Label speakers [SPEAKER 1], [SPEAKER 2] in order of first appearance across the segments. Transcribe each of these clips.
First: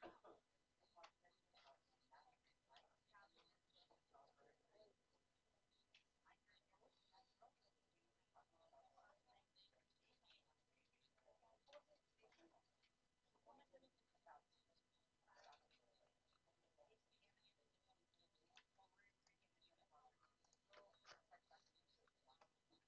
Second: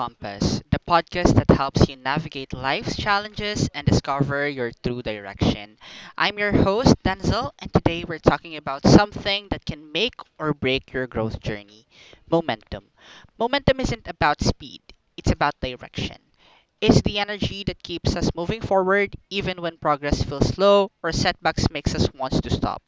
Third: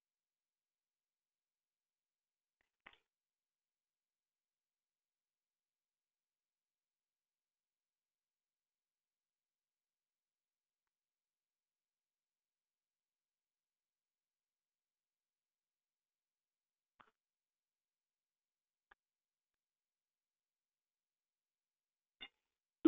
[SPEAKER 1] Compass, the podcast that helps you navigate life's challenges and discover your true direction. I'm your host, Denzel, and today we're talking about something that can make or break your growth journey momentum. Momentum isn't about speed, it's about direction. It's the energy that keeps us moving forward even when progress feels slow or setbacks makes us want to stop.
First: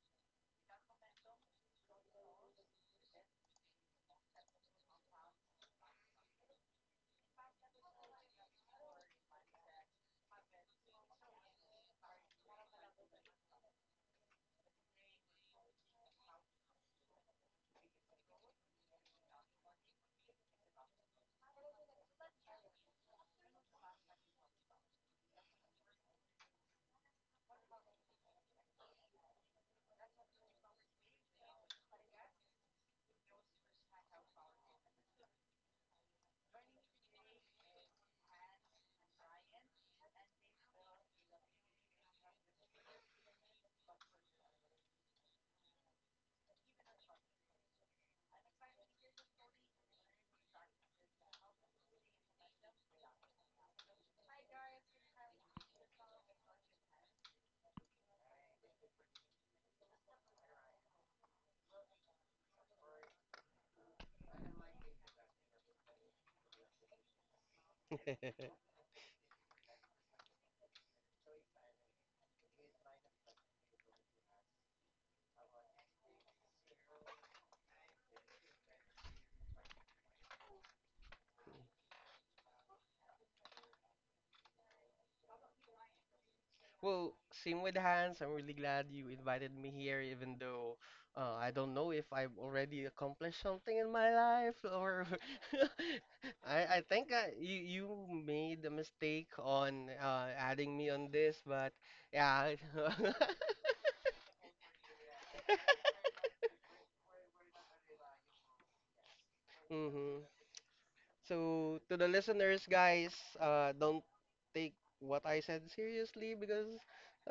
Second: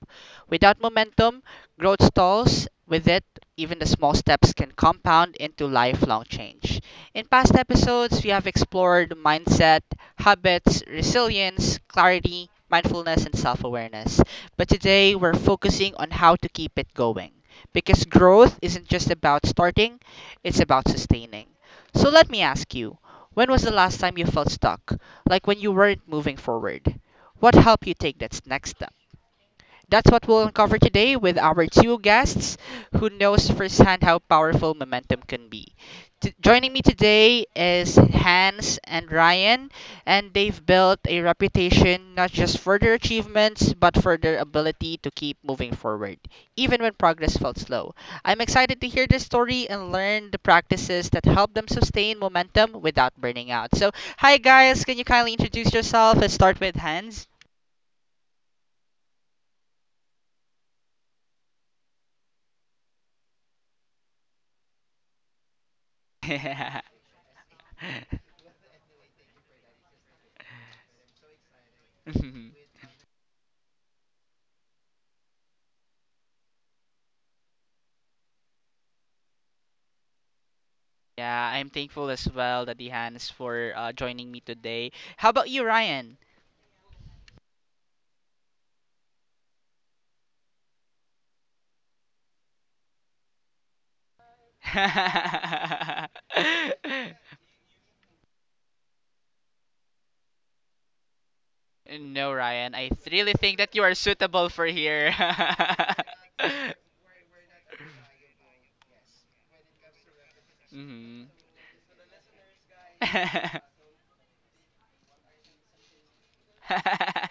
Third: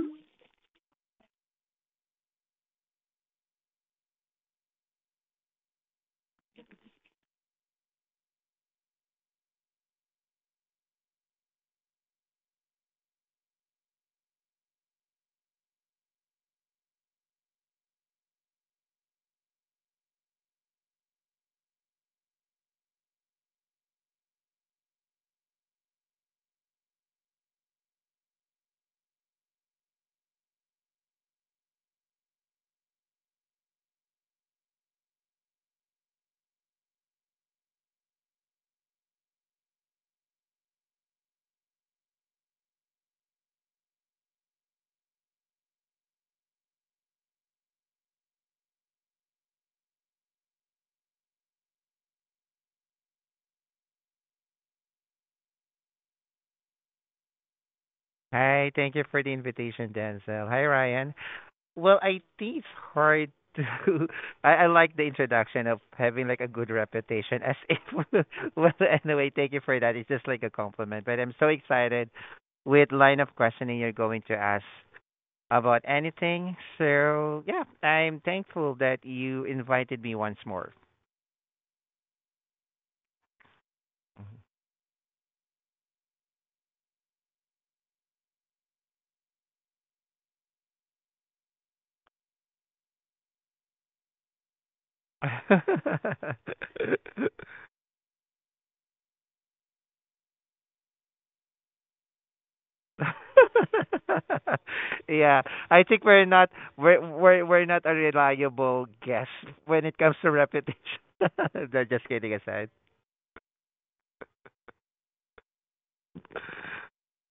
[SPEAKER 1] Without momentum, growth stalls. With it, even the small steps can compound into lifelong change. In past episodes, we have explored mindset, habits, resilience, clarity, mindfulness, and self awareness. But today, we're focusing on how to keep it going. Because growth isn't just about starting, it's about sustaining. So let me ask you, when was the last time you felt stuck? Like when you weren't moving forward? What helped you take that next step? That's what we'll uncover today with our two guests who knows firsthand how powerful momentum can be. Joining me today is Hans and Ryan, and they've built a reputation not just for their achievements but for their ability to keep moving forward, even when progress felt slow. I'm excited to hear their story and learn the practices that help them sustain momentum without burning out. So, hi guys, can you kindly introduce yourself and start with Hans?
[SPEAKER 2] Hi, thank you for the invitation, Denzel. Hi, Ryan. Well, I think it's hard to. I like the introduction of having like a good reputation, as if. well, anyway, thank you for that. It's just like a compliment. But I'm so excited with line of questioning you're going to ask about anything. So yeah, I'm thankful that you invited me once more.
[SPEAKER 1] Yeah, I'm thankful as well, Daddy Hans, for joining me today. How about you, Ryan?
[SPEAKER 3] Well, same with Hans. I'm really glad you invited me here, even though I don't know if I've already accomplished something in my life or I I think uh, you you made a mistake on adding me on this, but
[SPEAKER 1] No,
[SPEAKER 3] yeah.
[SPEAKER 1] Ryan, I really think that you are suitable for here.
[SPEAKER 2] Yeah, I think we're not a reliable guest when it comes
[SPEAKER 3] hmm
[SPEAKER 2] to reputation.
[SPEAKER 1] Mhm.
[SPEAKER 3] So
[SPEAKER 2] No,
[SPEAKER 3] to
[SPEAKER 2] just
[SPEAKER 3] the
[SPEAKER 2] kidding
[SPEAKER 3] listeners,
[SPEAKER 2] aside.
[SPEAKER 3] guys, don't take what I said seriously because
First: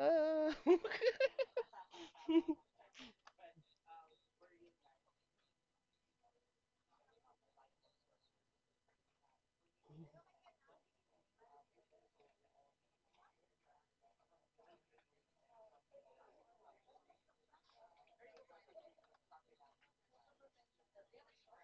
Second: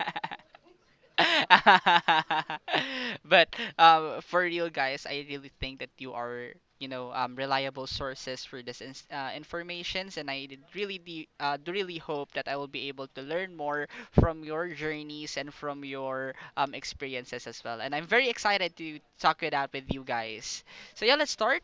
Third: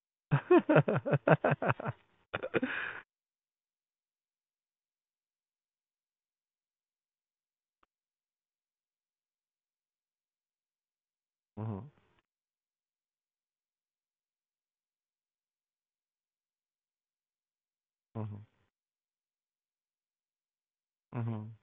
[SPEAKER 3] uh,
[SPEAKER 1] But for real, guys, I really think that you are, you know, reliable sources for this ins informations, and I did really, de do
[SPEAKER 2] Mhm,
[SPEAKER 1] really hope that I will be able to learn more from your journeys and from your experiences as well. And I'm very
[SPEAKER 2] mhm,
[SPEAKER 1] excited to talk it out with you guys. So yeah, let's
[SPEAKER 2] mhm.
[SPEAKER 1] start.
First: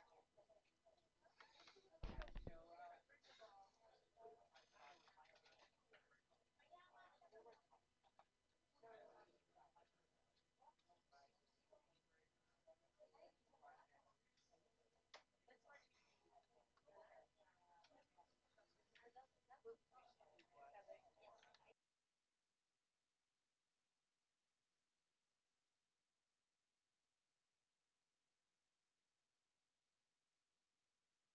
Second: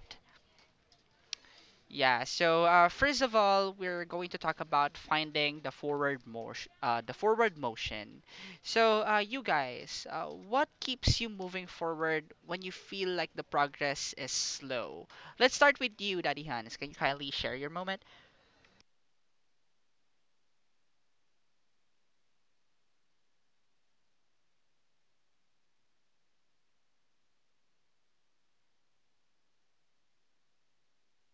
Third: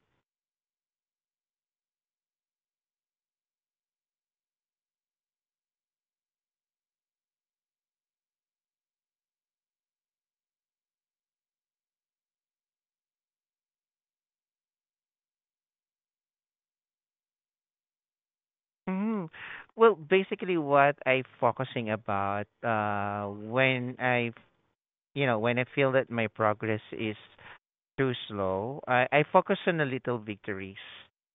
[SPEAKER 1] Yeah, so first of all, we're going to talk about finding the forward motion, the forward motion. So, you guys, what keeps you moving forward when you feel like the progress is slow? Let's start with you, Daddy Hans. Can you kindly share your moment?
[SPEAKER 2] Mhm. Well, basically, what I'm focusing about when I you know when I feel that my progress is too slow. I focus on the little victories,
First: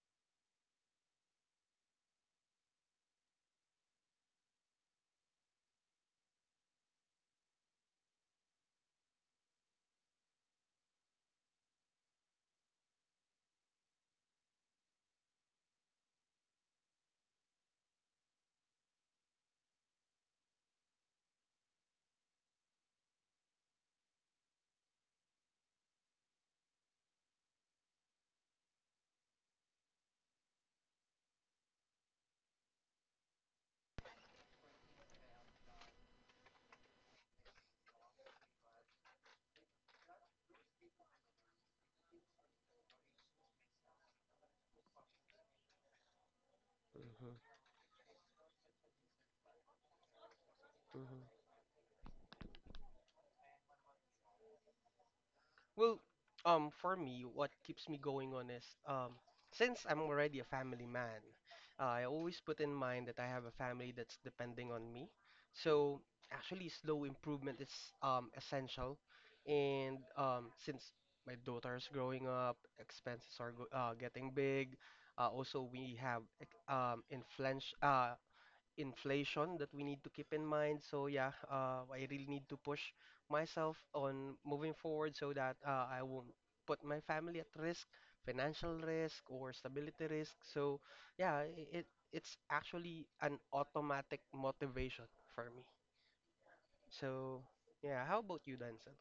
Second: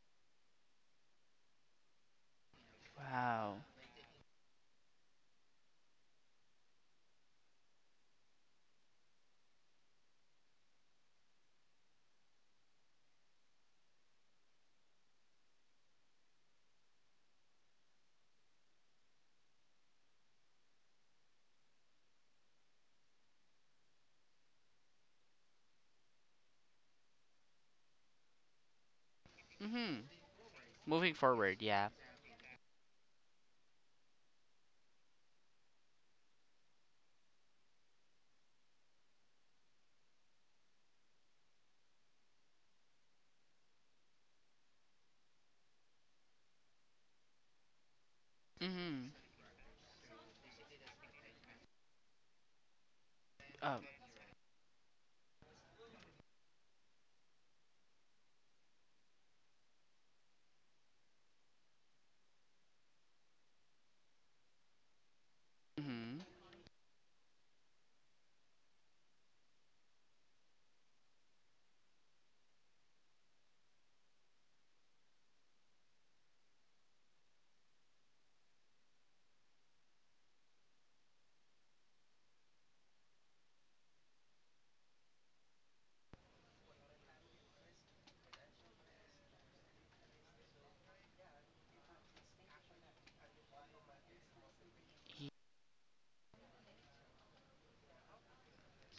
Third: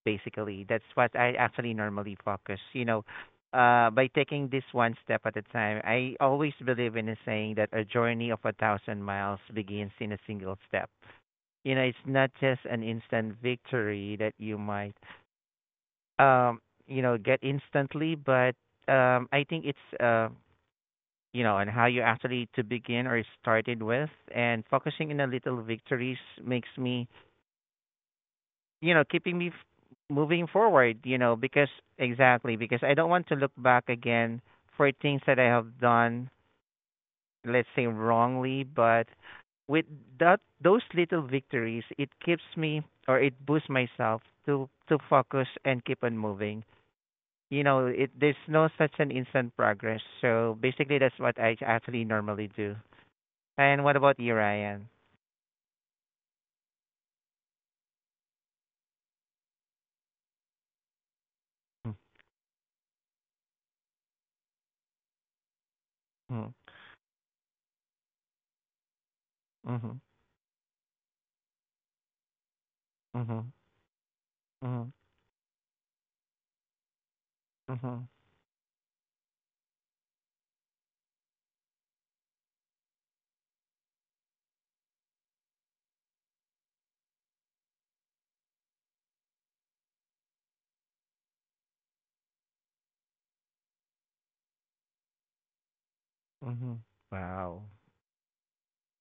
[SPEAKER 2] basically. That's what I actually normally focus. You know,
[SPEAKER 1] Wow.
[SPEAKER 2] by taking this one step at a time, I always believe in a saying that a journey of a thousand miles begins in a single step. You know, it's not just an instant victory that you might, um, you know, get instantly, but I think it's, you know, and how you actually to begin or started with, and focusing in the little victories makes me you know keeping me
[SPEAKER 1] Mhm.
[SPEAKER 2] moving forward
[SPEAKER 1] Moving
[SPEAKER 2] you know
[SPEAKER 1] forward,
[SPEAKER 2] because
[SPEAKER 1] yeah.
[SPEAKER 2] exactly because I don't want to look back again for things that I have done let's say wrongly but with that those little victories it keeps me or it boosts myself to focus and keep on moving
[SPEAKER 3] Mhm,
[SPEAKER 2] you know it there's no such an
[SPEAKER 1] Mhm.
[SPEAKER 2] instant progress so basically that's what
[SPEAKER 3] mhm.
[SPEAKER 2] I actually normally do
[SPEAKER 1] Um.
[SPEAKER 2] and what about you Ryan?
[SPEAKER 3] Well, for me, what keeps me going on is since I'm already a family man, I always put in mind that I have a family that's depending on me. So
[SPEAKER 1] Mhm.
[SPEAKER 2] Mhm,
[SPEAKER 3] actually, slow improvement is essential. And
[SPEAKER 2] mhm,
[SPEAKER 3] since my daughter's growing up, expenses
[SPEAKER 2] mhm,
[SPEAKER 3] are go getting big.
[SPEAKER 2] mhm,
[SPEAKER 3] Also, we have inflation,
[SPEAKER 2] mhm,
[SPEAKER 3] inflation that we need to keep in mind. So yeah, I really need to push myself on moving forward so that I won't put my family at risk, financial risk or stability risk. So yeah, it it's actually an automatic motivation for me.
[SPEAKER 2] mhm,
[SPEAKER 3] So
[SPEAKER 2] wow.
[SPEAKER 3] yeah, how about you, Danson?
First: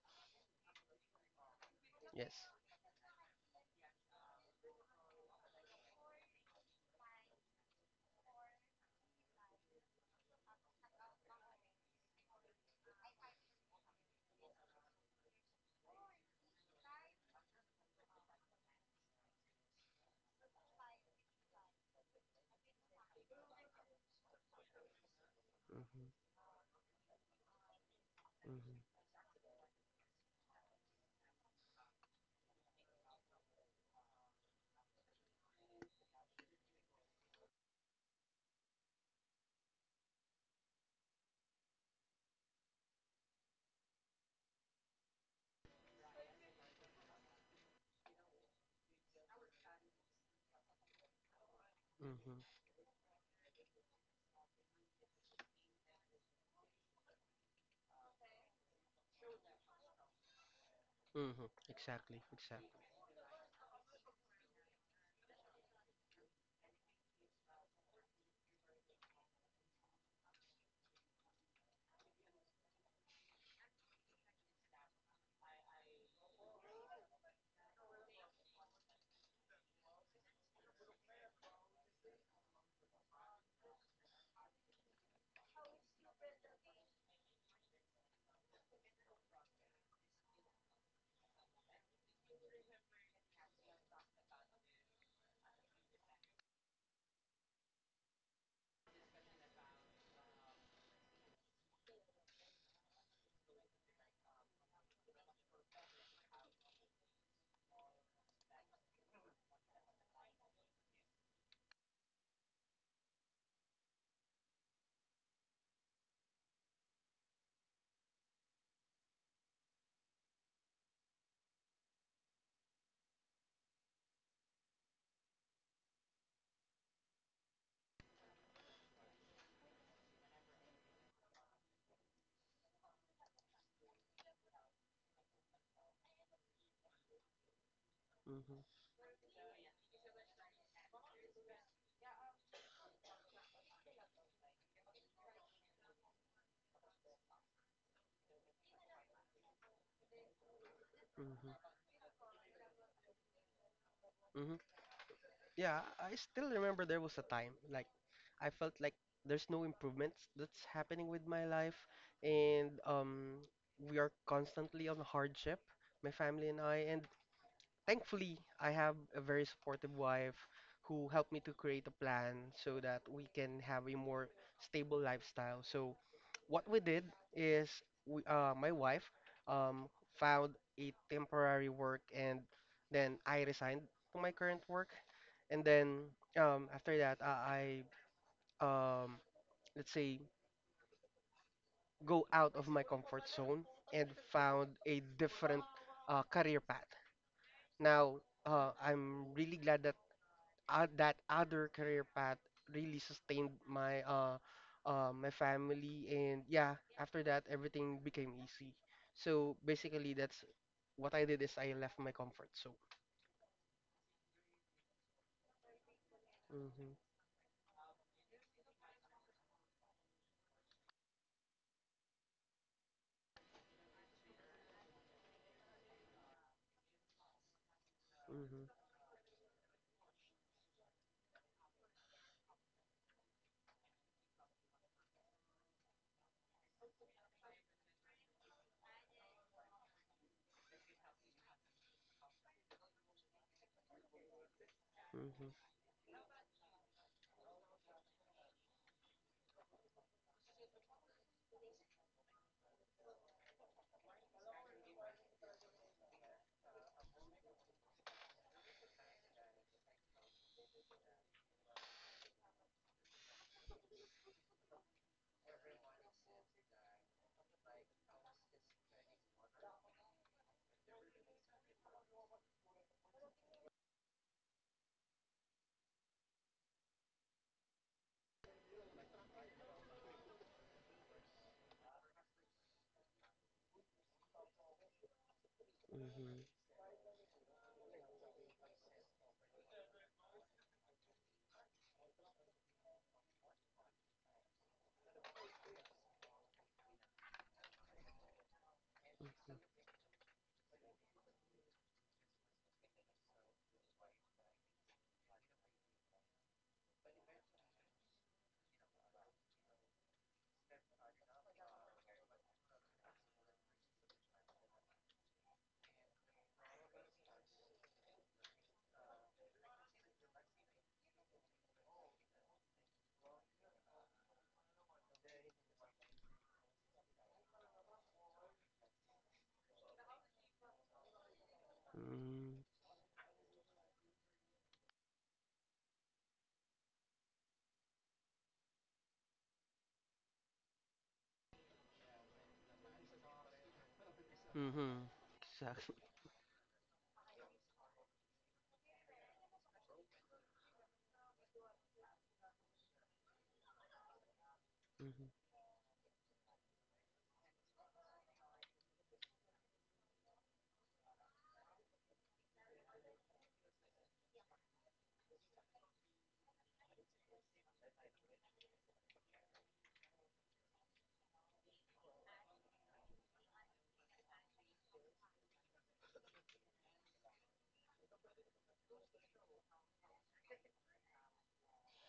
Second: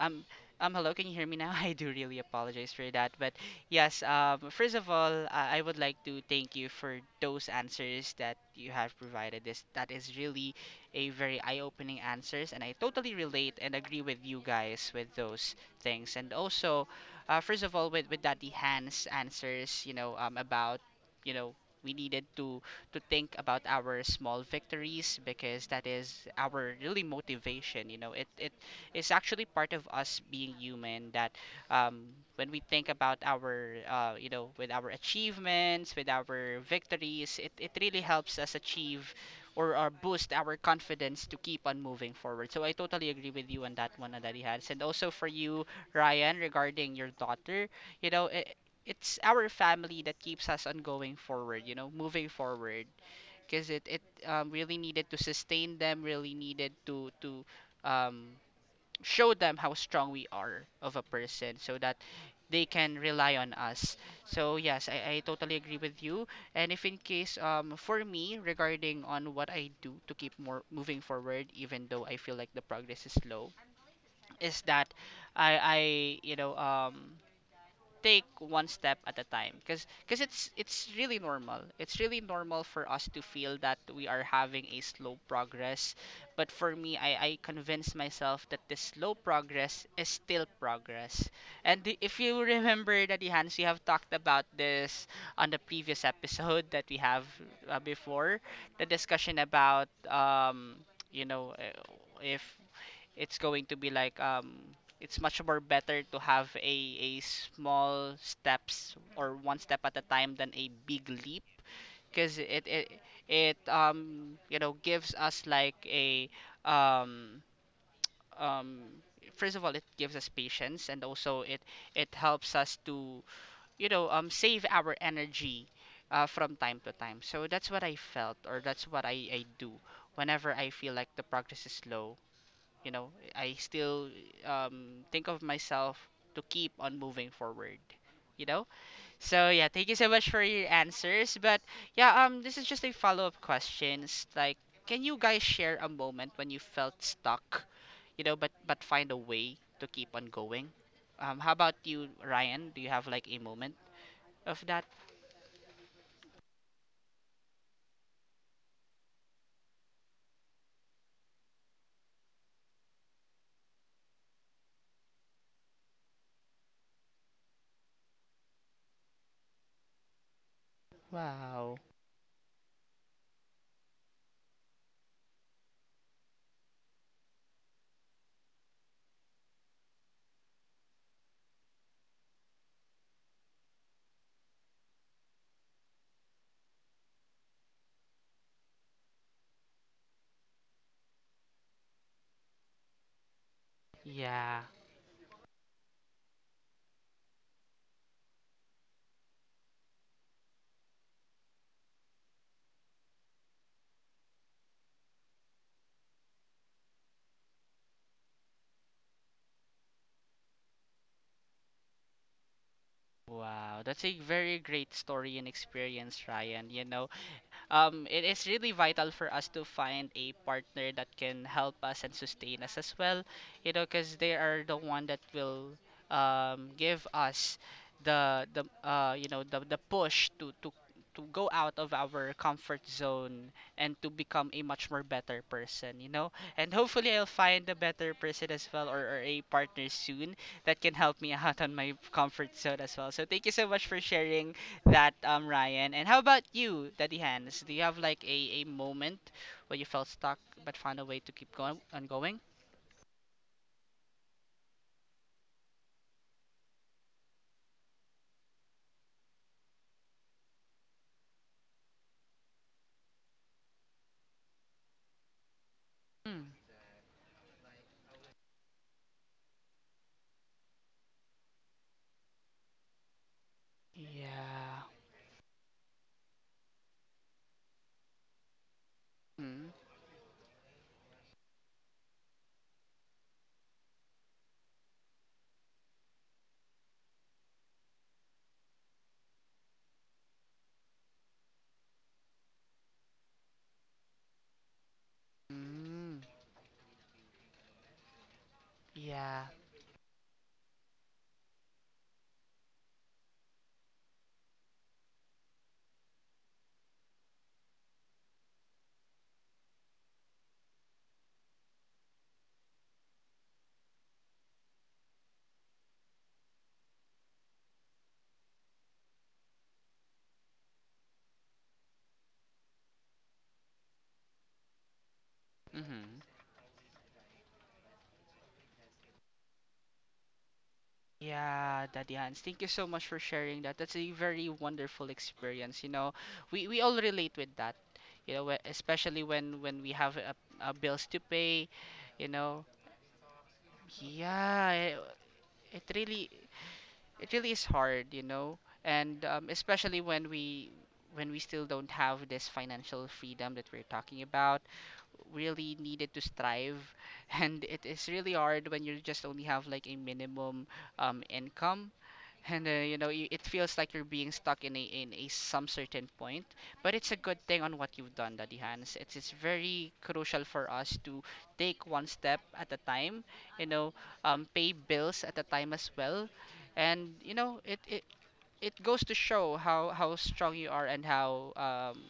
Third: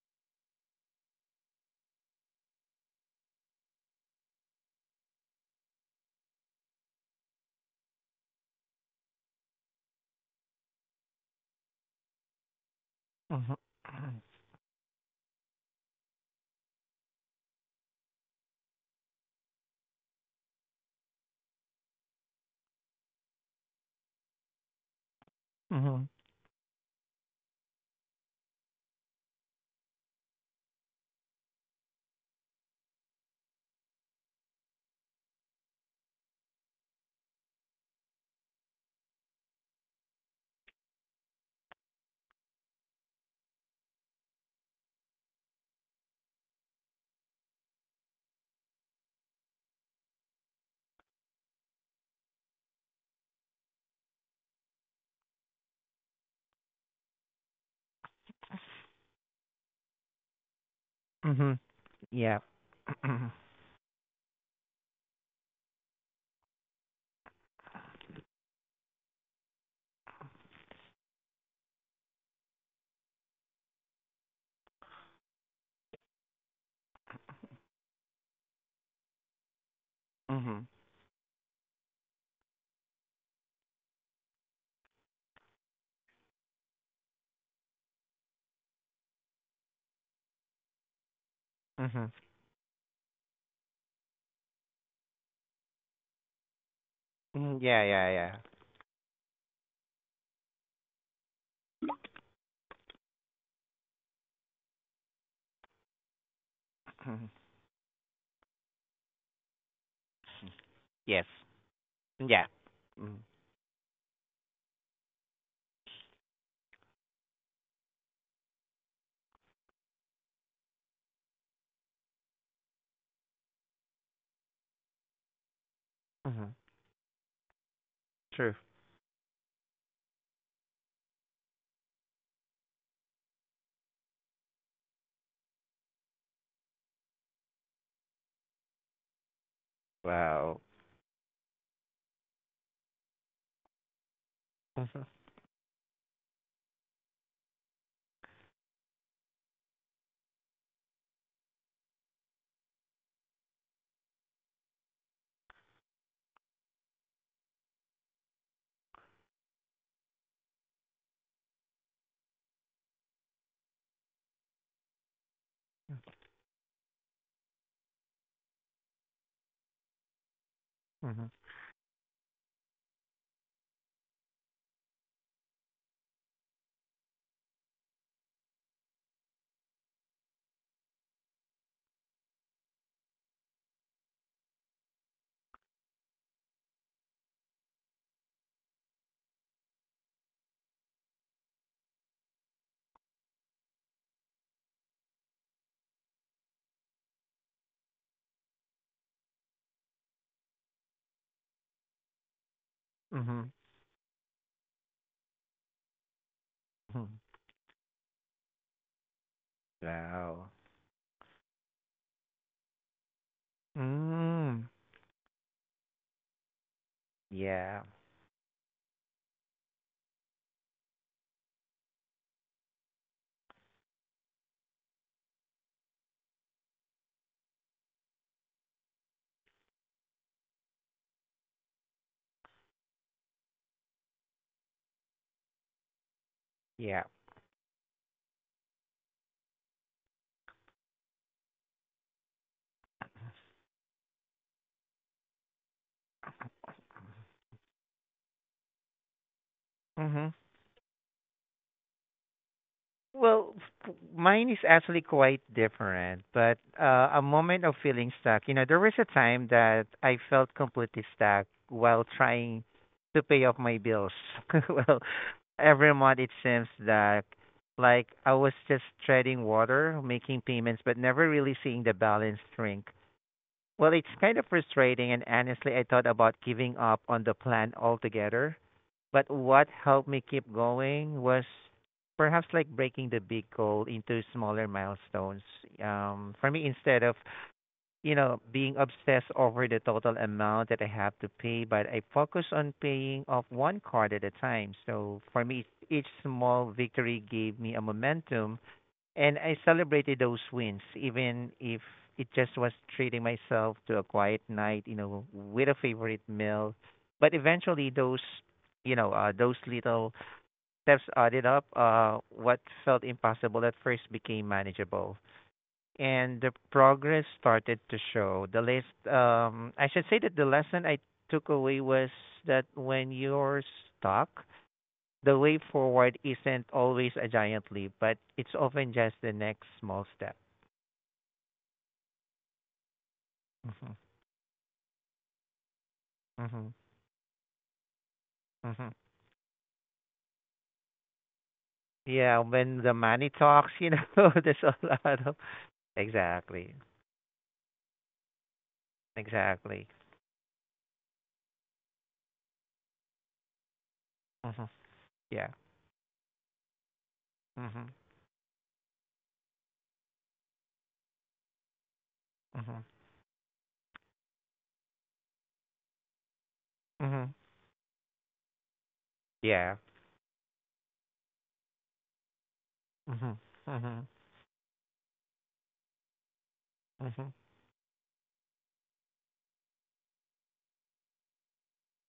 [SPEAKER 1] Um, hello, can you hear me now? I do really
[SPEAKER 3] Yes.
[SPEAKER 1] apologize for that. But yes, first of all, I would like to thank you for those answers that you have provided. This that is really a very eye-opening answers, and I totally
[SPEAKER 2] Mhm.
[SPEAKER 1] relate and agree with you guys with those things. And also, first of all, with that the hands answers, you know, you know. We needed to think about our small victories because that
[SPEAKER 3] Mm-hmm.
[SPEAKER 2] Mhm.
[SPEAKER 1] is our really motivation. You know, it
[SPEAKER 3] Mm-hmm.
[SPEAKER 1] is actually part of us being human that um, when we think about our you know, with our achievements, with our victories, it really helps us achieve or boost our confidence to keep on moving forward. So I totally agree with you on that one, Daddy Hans, and also for you Ryan, regarding your daughter, you know, it, it's our family that keeps us on going forward, you know, moving
[SPEAKER 3] Mm-hmm.
[SPEAKER 1] forward because it really needed to sustain them, really needed to um, show them how strong we are of a
[SPEAKER 3] Mm-hmm.
[SPEAKER 2] Mhm.
[SPEAKER 1] person so that
[SPEAKER 3] Exactly.
[SPEAKER 2] Yeah.
[SPEAKER 1] they
[SPEAKER 3] Exactly.
[SPEAKER 1] can
[SPEAKER 2] Mhm.
[SPEAKER 1] rely on us. So yes, I totally agree with you. And if in case for me, regarding on what I do to keep more moving forward even though I feel like the progress is slow, is that I I take one step at a time because it's
[SPEAKER 2] Mhm.
[SPEAKER 1] really normal for us to feel that we are having a slow progress, but for me I convinced myself that this slow progress is still progress.
[SPEAKER 2] Mhm.
[SPEAKER 1] If you remember that, Hans, we have talked about this on the previous episode that we have
[SPEAKER 2] Mm, yeah, yeah, yeah.
[SPEAKER 1] before. The discussion about if it's going to be like it's much more better to have a
[SPEAKER 2] Mhm.
[SPEAKER 1] small steps or one step at a time than a big
[SPEAKER 2] Yes.
[SPEAKER 1] leap, because
[SPEAKER 2] Yeah.
[SPEAKER 1] it it
[SPEAKER 2] Mhm.
[SPEAKER 1] it you know, gives us like a um um first of all, it gives us patience, and also it helps us to you know, save our energy
[SPEAKER 2] Mhm.
[SPEAKER 1] from time to time. So that's what I felt,
[SPEAKER 2] True.
[SPEAKER 1] or that's what I do whenever I feel like the progress is slow. You know, I still think of myself to keep on moving forward, you
[SPEAKER 3] Mm-hmm.
[SPEAKER 1] know. So yeah, thank you so much for
[SPEAKER 2] Wow.
[SPEAKER 1] your answers. But yeah, this is just a follow-up question. It's like, can
[SPEAKER 2] Mhm.
[SPEAKER 1] you guys share a moment when you felt stuck, you know, but find a way to keep on going? How
[SPEAKER 3] Mm-hmm.
[SPEAKER 1] about you, Ryan? Do you have like a moment of
[SPEAKER 3] Mm-hmm.
[SPEAKER 1] that?
[SPEAKER 3] Yeah, I still remember there was a time like I felt like there's no improvements that's happening with my life, and we are constantly on hardship, my family and I, and thankfully, I have a very supportive wife who
[SPEAKER 2] Mhm.
[SPEAKER 3] helped me to
[SPEAKER 1] Wow,
[SPEAKER 3] create a plan so that we can have a more stable lifestyle. So, what we did is we, my wife um, found a temporary work and then I resigned to my current work. And then after that, I um, let's say, go out of my comfort zone and
[SPEAKER 1] yeah.
[SPEAKER 3] found a different career path. Now, I'm really glad that that other career path really
[SPEAKER 2] Mhm.
[SPEAKER 3] sustained my my family, and yeah,
[SPEAKER 2] Mhm.
[SPEAKER 3] after that everything became easy. So basically that's
[SPEAKER 2] Wow.
[SPEAKER 3] what I did is I left my comfort zone.
[SPEAKER 1] Wow, that's a very
[SPEAKER 2] Mm.
[SPEAKER 1] great story and experience, Ryan. You
[SPEAKER 3] Mhm,
[SPEAKER 1] know,
[SPEAKER 2] Yeah.
[SPEAKER 1] it is really vital for us to find a partner that can help us and sustain us as well, you know, because they are the one that will give us the the
[SPEAKER 3] mhm,
[SPEAKER 1] uh, you know, the push to to go out of our comfort zone and to become a much more better person, you know. And
[SPEAKER 2] Yeah.
[SPEAKER 1] hopefully I'll find a better person as well, or a partner soon that can help me out on my comfort zone as well. So thank you so much for sharing that,
[SPEAKER 3] mhm,
[SPEAKER 1] Ryan. And how about you, Daddy Hans? Do you have like a moment where you felt
[SPEAKER 2] Mhm.
[SPEAKER 1] stuck but found a way to keep going on going?
[SPEAKER 2] Well, mine is actually quite different, but a moment of feeling stuck. You know, there was a time that I felt completely stuck while trying to pay off my bills. well, every month it
[SPEAKER 1] Mm.
[SPEAKER 2] seems that like I was just treading water, making payments, but never really seeing the balance shrink. Well, it's kind of
[SPEAKER 1] Yeah.
[SPEAKER 2] frustrating, and honestly, I thought about giving up on the plan altogether. But
[SPEAKER 1] Mm.
[SPEAKER 2] what helped me keep going was perhaps like breaking the big goal into smaller milestones.
[SPEAKER 3] mhm,
[SPEAKER 2] For me, instead of you know being obsessed over the total amount that I have to pay, but I focus on paying off one card at a time. So for me, each
[SPEAKER 1] Mm.
[SPEAKER 2] small victory gave me a momentum and
[SPEAKER 1] Yeah.
[SPEAKER 2] I celebrated those wins, even if it just was treating myself to a quiet night, you know, with a favorite meal. But eventually, those, you know, those little steps added up. What felt impossible at first became manageable, and the progress started to show. The list, I should say that the lesson I took away was that when you're stuck, the way forward
[SPEAKER 1] Mm-hmm.
[SPEAKER 2] isn't always a giant leap, but it's often just the next small step.
[SPEAKER 1] Yeah, Daddy Hans,
[SPEAKER 3] mhm,
[SPEAKER 1] thank you so much for sharing that. That's
[SPEAKER 2] Mhm,
[SPEAKER 1] a very wonderful experience. You know,
[SPEAKER 2] mhm,
[SPEAKER 1] we all relate with that. You know,
[SPEAKER 2] mhm.
[SPEAKER 1] especially when we have bills to pay. You
[SPEAKER 2] Yeah,
[SPEAKER 1] know,
[SPEAKER 2] when the money talks, you know, there's
[SPEAKER 1] yeah,
[SPEAKER 2] a
[SPEAKER 3] mhm.
[SPEAKER 2] lot of
[SPEAKER 1] it
[SPEAKER 3] Exactly.
[SPEAKER 1] really.
[SPEAKER 2] exactly,
[SPEAKER 1] it really is hard, you know, and
[SPEAKER 2] exactly.
[SPEAKER 1] especially when we still don't have this financial freedom that we're talking about,
[SPEAKER 2] Mhm,
[SPEAKER 3] Mhm,
[SPEAKER 2] yeah.
[SPEAKER 1] really needed to strive, and it
[SPEAKER 2] Mhm,
[SPEAKER 1] is really hard when you just only have like a minimum income, and
[SPEAKER 2] mhm,
[SPEAKER 1] you know, you, it feels like you're being stuck in a some certain point. But it's a
[SPEAKER 2] mhm.
[SPEAKER 1] good thing on what you've done, Daddy Hans. It's
[SPEAKER 2] Yeah.
[SPEAKER 1] very crucial for us to take one step at a time,
[SPEAKER 2] Mhm,
[SPEAKER 1] you know,
[SPEAKER 2] mhm,
[SPEAKER 1] pay bills at a time as well. And
[SPEAKER 2] mhm,
[SPEAKER 1] you know, it goes to show how strong you are, and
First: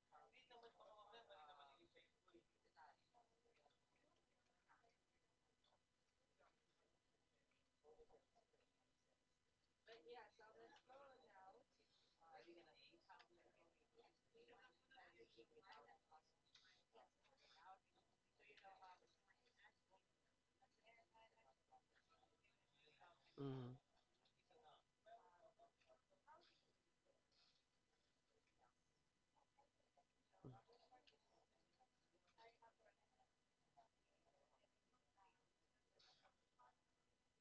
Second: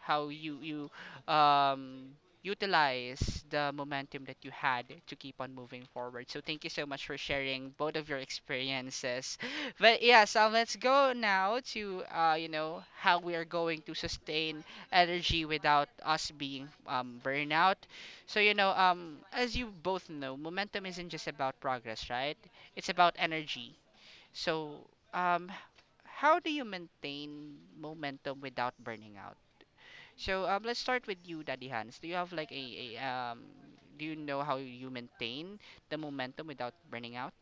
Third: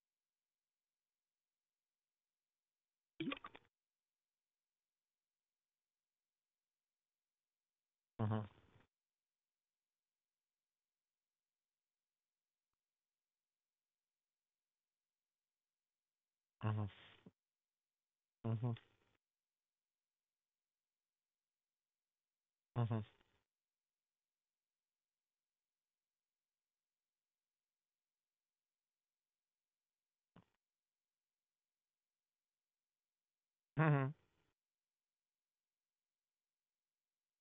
[SPEAKER 1] how you you um utilize the momentum that you had to keep on moving forward. So thank you so much for sharing both of your
[SPEAKER 2] mhm,
[SPEAKER 1] experiences. But yeah, so let's go now to you know, how we are going to sustain energy without us being
[SPEAKER 2] mhm,
[SPEAKER 1] burnout. So you know,
[SPEAKER 2] mhm,
[SPEAKER 1] as you both know, momentum isn't just about progress, right? It's
[SPEAKER 2] mhm,
[SPEAKER 1] about
[SPEAKER 3] mhm,
[SPEAKER 1] energy. So, um, how do you maintain momentum without burning out? So, let's start with you, Daddy Hans. Do you have like a do
[SPEAKER 2] mhm.
[SPEAKER 1] you know how you maintain the momentum without burning out?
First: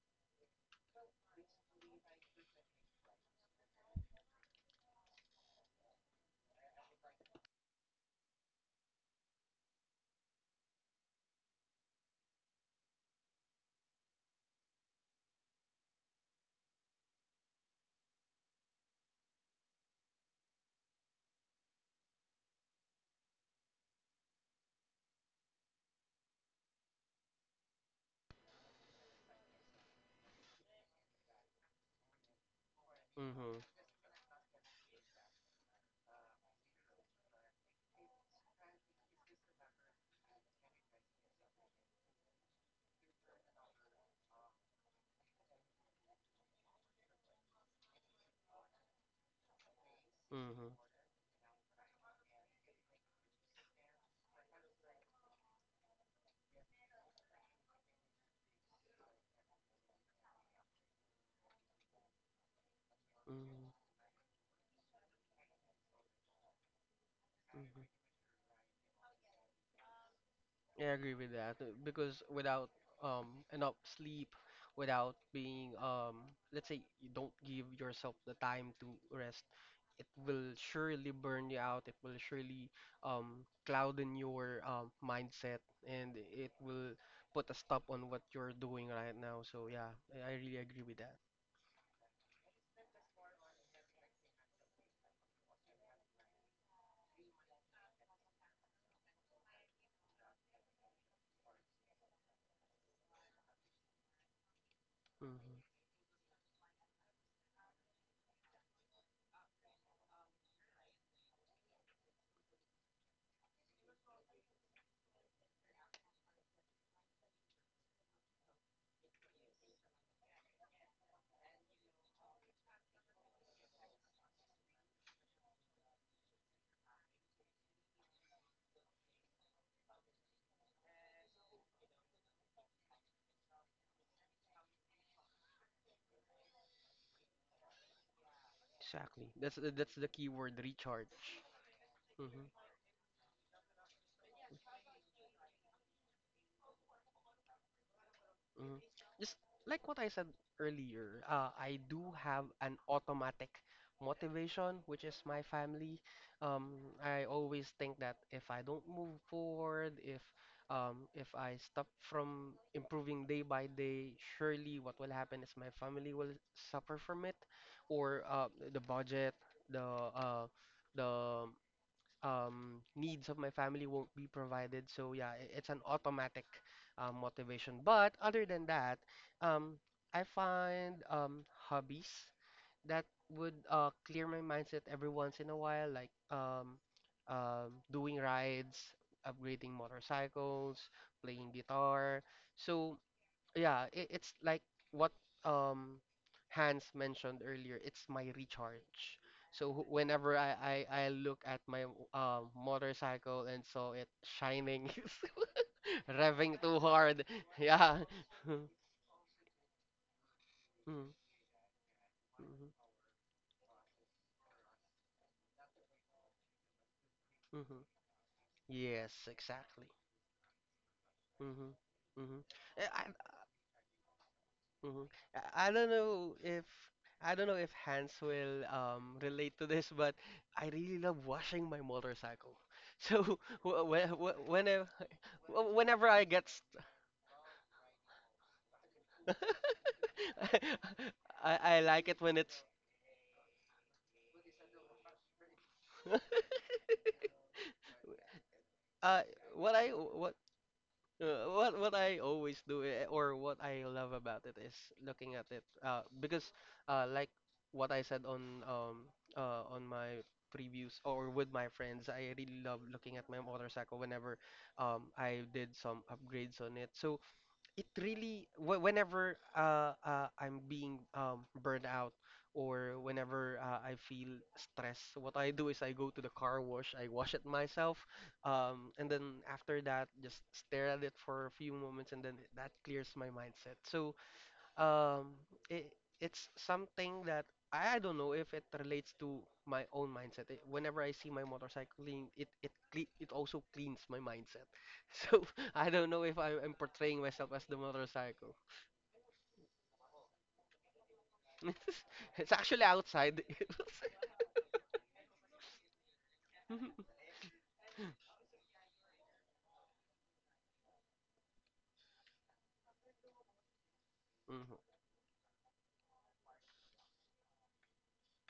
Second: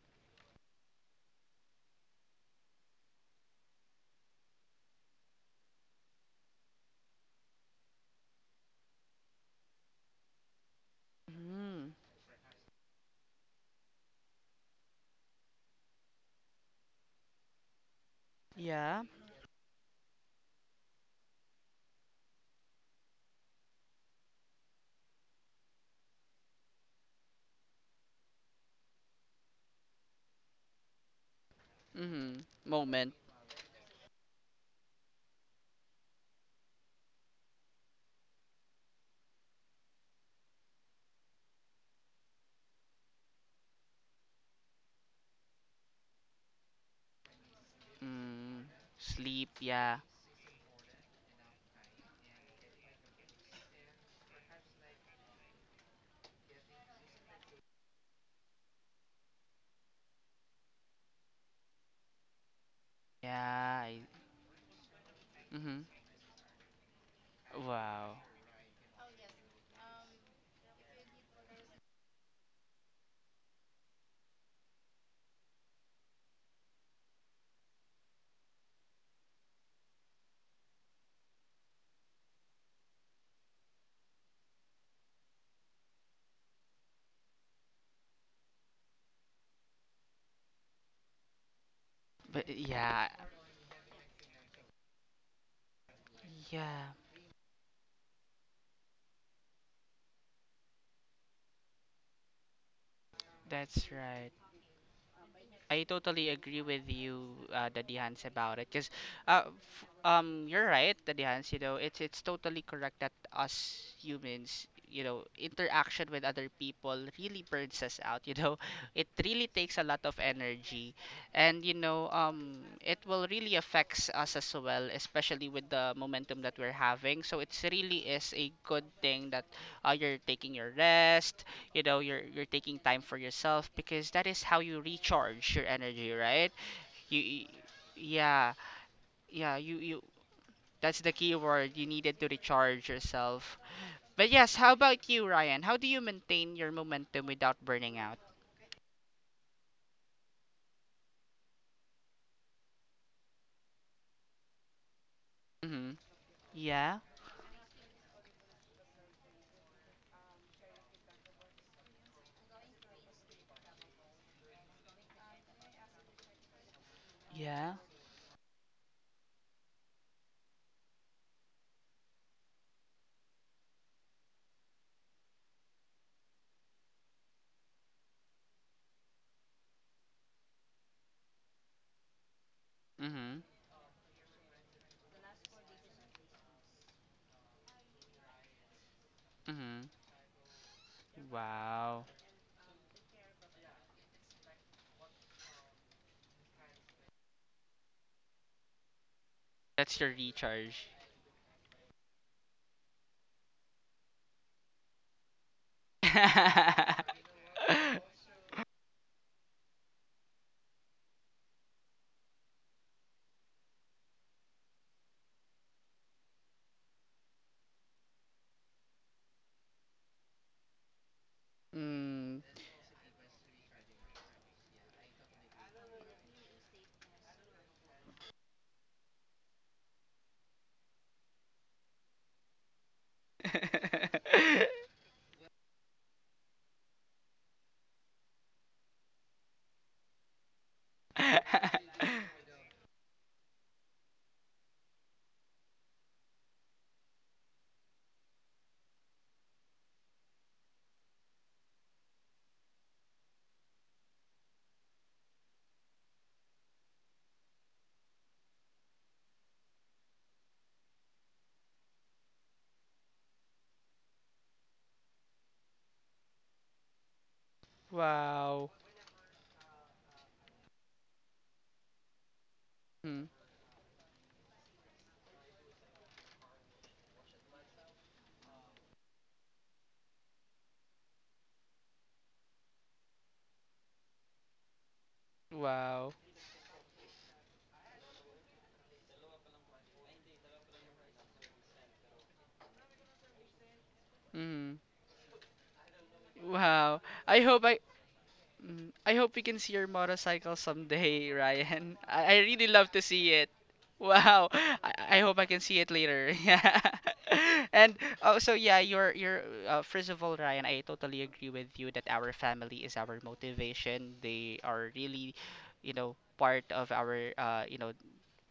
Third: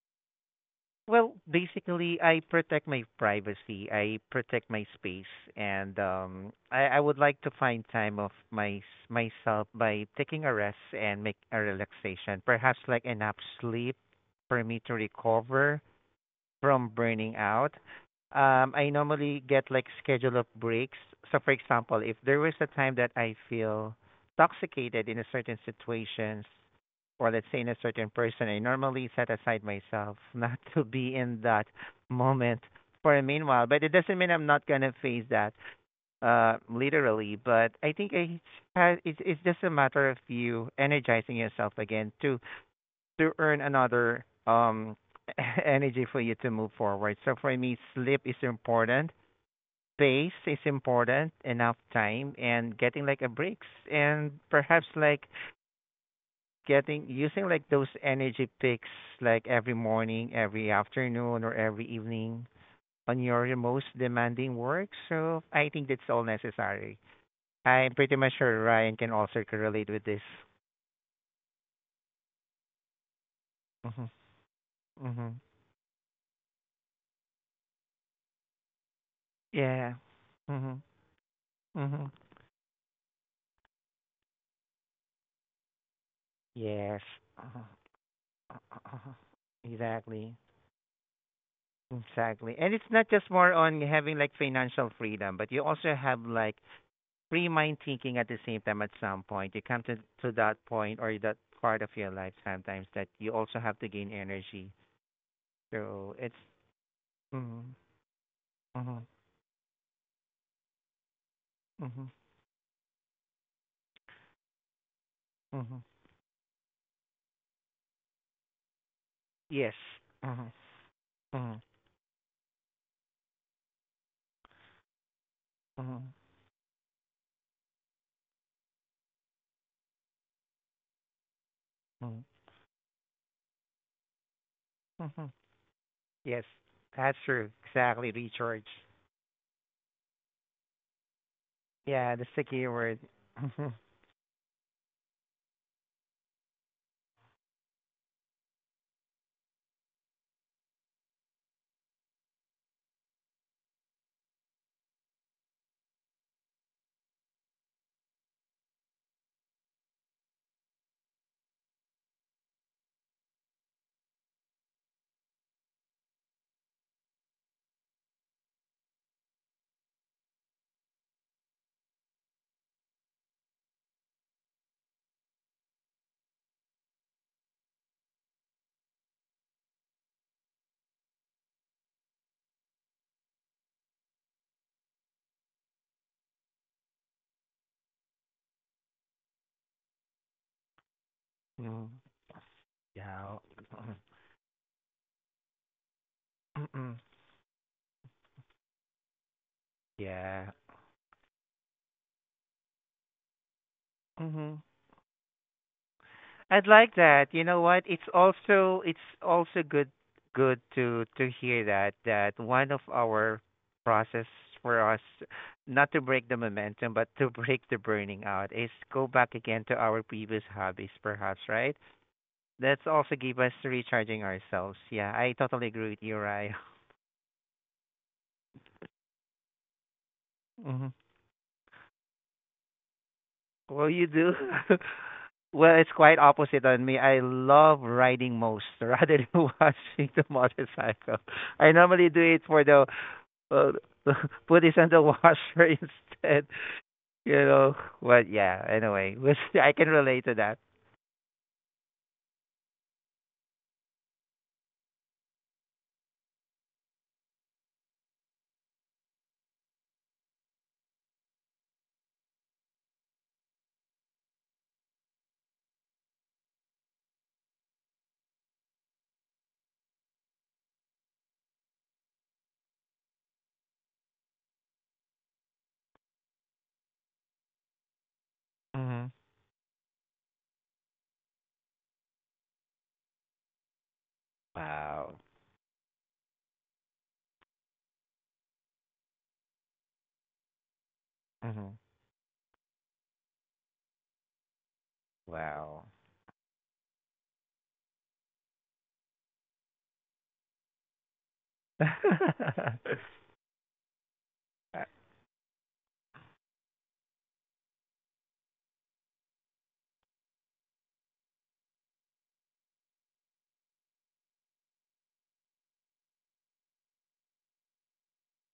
[SPEAKER 2] Well, basically, I protect my privacy. I protect my space, and I would like to find time of my myself by taking a rest and make a
[SPEAKER 1] Mm,
[SPEAKER 2] relaxation, perhaps like enough sleep for me to recover from burning out. I
[SPEAKER 1] yeah.
[SPEAKER 2] normally get like schedule of breaks. So for example, if there was a time that I feel toxicated in a certain situations or let's say in a certain person, I normally set aside myself not to be in that
[SPEAKER 1] Mm-hmm.
[SPEAKER 2] moment
[SPEAKER 1] Moment.
[SPEAKER 2] for a
[SPEAKER 3] mhm,
[SPEAKER 2] meanwhile. But it doesn't mean I'm not gonna face that literally. But I think it's it's just a matter of you energizing yourself again to earn another energy for you to move forward. So for me, sleep is
[SPEAKER 1] Mm,
[SPEAKER 2] important,
[SPEAKER 1] sleep. Yeah.
[SPEAKER 2] pace is
[SPEAKER 3] mhm,
[SPEAKER 2] important, enough time, and getting like a breaks, and perhaps like getting using like those energy picks like every morning, every afternoon, or every evening on
[SPEAKER 1] Yeah.
[SPEAKER 2] your
[SPEAKER 3] mhm.
[SPEAKER 2] most
[SPEAKER 1] I,
[SPEAKER 2] demanding work. So I
[SPEAKER 1] mm-hmm.
[SPEAKER 2] think that's all necessary.
[SPEAKER 3] Mhm.
[SPEAKER 2] I'm pretty
[SPEAKER 1] Wow.
[SPEAKER 2] much sure Ryan can also correlate with this.
[SPEAKER 3] Yeah, I agree with that because without enough
[SPEAKER 2] Mhm.
[SPEAKER 3] sleep, without
[SPEAKER 2] Mhm.
[SPEAKER 3] being, let's say, you don't give yourself the time to rest,
[SPEAKER 2] Yeah.
[SPEAKER 3] it will
[SPEAKER 2] Mhm.
[SPEAKER 3] surely burn you out. It
[SPEAKER 2] Mhm.
[SPEAKER 3] will surely clouden your mindset, and it will
[SPEAKER 2] Yes.
[SPEAKER 3] put a
[SPEAKER 2] Uh-huh.
[SPEAKER 3] stop on what you're
[SPEAKER 2] Uh-huh.
[SPEAKER 3] doing
[SPEAKER 2] Uh-huh.
[SPEAKER 3] right now. So yeah, I
[SPEAKER 2] Exactly.
[SPEAKER 3] really agree with that.
[SPEAKER 1] But
[SPEAKER 2] Exactly. And it's
[SPEAKER 1] yeah.
[SPEAKER 2] not just more on having like financial freedom, but you also have like
[SPEAKER 1] Yeah.
[SPEAKER 2] free mind thinking at the same time at some point. You come to that point or that part of your life sometimes that you also have to
[SPEAKER 1] That's
[SPEAKER 2] gain
[SPEAKER 1] right.
[SPEAKER 2] energy.
[SPEAKER 3] Hmm.
[SPEAKER 1] I
[SPEAKER 2] So
[SPEAKER 1] totally
[SPEAKER 2] it's
[SPEAKER 1] agree with you,
[SPEAKER 2] mhm.
[SPEAKER 1] Daddy Hans, about it. Because,
[SPEAKER 2] Mhm.
[SPEAKER 1] f you're right, Daddy Hans. You know,
[SPEAKER 2] Mhm.
[SPEAKER 1] it's totally correct that us humans, you know,
[SPEAKER 2] Mhm.
[SPEAKER 1] interaction with other people really burns us out. You know, it really
[SPEAKER 2] Yes.
[SPEAKER 1] takes a lot of
[SPEAKER 2] Mhm.
[SPEAKER 1] energy,
[SPEAKER 2] Mhm.
[SPEAKER 1] and you know, it will really affects us as well, especially with the
[SPEAKER 2] Mhm.
[SPEAKER 1] momentum that we're having. So it's really is a good thing that you're taking your rest, you know,
[SPEAKER 2] Mhm.
[SPEAKER 1] you're taking time for yourself, because that is how you
[SPEAKER 2] Mhm.
[SPEAKER 1] recharge your energy,
[SPEAKER 2] Yes.
[SPEAKER 1] right?
[SPEAKER 2] That's
[SPEAKER 1] you you-
[SPEAKER 2] true. Exactly.
[SPEAKER 1] yeah.
[SPEAKER 2] Recharge.
[SPEAKER 3] Exactly.
[SPEAKER 1] Yeah, you
[SPEAKER 3] That's
[SPEAKER 1] you
[SPEAKER 3] the key word,
[SPEAKER 1] that's
[SPEAKER 3] recharge.
[SPEAKER 1] the key word, you
[SPEAKER 2] Yeah,
[SPEAKER 1] needed to
[SPEAKER 2] that's the
[SPEAKER 3] Hmm.
[SPEAKER 2] key
[SPEAKER 1] recharge
[SPEAKER 2] word.
[SPEAKER 1] yourself.
[SPEAKER 2] Mhm.
[SPEAKER 1] But yes, how about you, Ryan? How do you maintain your momentum without burning out?
[SPEAKER 3] Mm. Just like what I said earlier, I do have an automatic motivation, which is my
[SPEAKER 1] Mhm.
[SPEAKER 3] family.
[SPEAKER 1] Yeah,
[SPEAKER 3] I always think that if I don't move forward, if I stop from improving day by day, surely what will happen is my family will suffer from it,
[SPEAKER 1] yeah.
[SPEAKER 3] or the budget, the uh, the needs of my family won't be provided. So yeah, it's an automatic motivation. But other than that, um, I find hobbies that
[SPEAKER 1] Mhm.
[SPEAKER 3] would clear my mindset every once in a while, like doing rides, upgrading
[SPEAKER 1] Mhm.
[SPEAKER 3] motorcycles, playing
[SPEAKER 2] Mhm.
[SPEAKER 1] Wow,
[SPEAKER 3] guitar. So
[SPEAKER 2] Yeah.
[SPEAKER 3] yeah, it, it's like what um Hans mentioned earlier. It's my recharge. So wh-
[SPEAKER 1] that's your
[SPEAKER 3] whenever
[SPEAKER 2] Yeah.
[SPEAKER 3] I,
[SPEAKER 1] recharge.
[SPEAKER 3] I I look at my motorcycle and saw it
[SPEAKER 2] Hmm.
[SPEAKER 3] shining, revving
[SPEAKER 2] I'd
[SPEAKER 3] too
[SPEAKER 2] like
[SPEAKER 3] hard,
[SPEAKER 2] that. You know what?
[SPEAKER 3] yeah.
[SPEAKER 2] It's also good to
[SPEAKER 3] Mhm,
[SPEAKER 2] hear that that one of
[SPEAKER 3] mhm,
[SPEAKER 2] our process for us not to break the momentum but to break the
[SPEAKER 3] mhm.
[SPEAKER 2] burning out is go
[SPEAKER 3] Yes,
[SPEAKER 2] back again to
[SPEAKER 3] exactly.
[SPEAKER 2] our previous hobbies perhaps,
[SPEAKER 3] Mm-hmm.
[SPEAKER 2] right?
[SPEAKER 3] Mm-hmm.
[SPEAKER 1] Mm.
[SPEAKER 2] That's
[SPEAKER 3] I,
[SPEAKER 2] also give us recharging ourselves.
[SPEAKER 3] hmm
[SPEAKER 2] Yeah, I totally
[SPEAKER 3] I
[SPEAKER 2] agree
[SPEAKER 3] don't
[SPEAKER 2] with you,
[SPEAKER 3] know
[SPEAKER 2] Ryan.
[SPEAKER 3] if I don't know if Hans will relate to this, but I really love washing my motorcycle. So
[SPEAKER 2] Well, you
[SPEAKER 3] when,
[SPEAKER 2] do.
[SPEAKER 3] whenever
[SPEAKER 2] Well, it's
[SPEAKER 3] whenever
[SPEAKER 2] quite
[SPEAKER 3] I get
[SPEAKER 2] opposite
[SPEAKER 3] st
[SPEAKER 2] on me. I love riding most rather than watching the motorcycle.
[SPEAKER 3] I,
[SPEAKER 2] I
[SPEAKER 3] I like
[SPEAKER 2] normally
[SPEAKER 3] it
[SPEAKER 2] do
[SPEAKER 3] when
[SPEAKER 2] it
[SPEAKER 3] it's
[SPEAKER 2] for the uh, put it on the washer instead. You know, but yeah. Anyway,
[SPEAKER 3] uh
[SPEAKER 2] I
[SPEAKER 3] what
[SPEAKER 2] can
[SPEAKER 3] I
[SPEAKER 2] relate
[SPEAKER 3] what
[SPEAKER 2] to that.
[SPEAKER 3] what I always do, or what I love about it is looking at it because like what I said on my previews or with my friends, I really love looking at my motorcycle whenever I did some upgrades on it. So it really
[SPEAKER 1] Wow.
[SPEAKER 3] whenever I'm being burned out or
[SPEAKER 1] Mm.
[SPEAKER 3] whenever I feel stress, what I do is I go to the car wash, I wash it myself, and
[SPEAKER 2] Hmm.
[SPEAKER 3] then after that, just stare at it for a few moments, and then that clears my mindset. So
[SPEAKER 2] Wow.
[SPEAKER 3] um it
[SPEAKER 1] Wow.
[SPEAKER 3] it's something that I don't know if it relates to my own mindset. Whenever I see my
[SPEAKER 2] Hmm.
[SPEAKER 3] motorcycling, it also cleans my mindset.
[SPEAKER 1] Mm.
[SPEAKER 3] So
[SPEAKER 2] Wow.
[SPEAKER 3] I don't know if I'm
[SPEAKER 1] Wow.
[SPEAKER 3] portraying
[SPEAKER 1] I
[SPEAKER 3] myself
[SPEAKER 1] hope
[SPEAKER 3] as the
[SPEAKER 1] I,
[SPEAKER 3] motorcycle.
[SPEAKER 1] mm, I hope we can see your motorcycle someday, Ryan. I
[SPEAKER 3] It's
[SPEAKER 1] really
[SPEAKER 3] actually
[SPEAKER 1] love to see
[SPEAKER 3] outside.
[SPEAKER 1] it. Wow. I hope I can see it later. Yeah.
[SPEAKER 3] Mhm,
[SPEAKER 1] And oh, so yeah, you're first of all, Ryan, I totally agree with you that our family is our motivation. They
[SPEAKER 3] mhm,
[SPEAKER 1] are really, you know, part of our you know,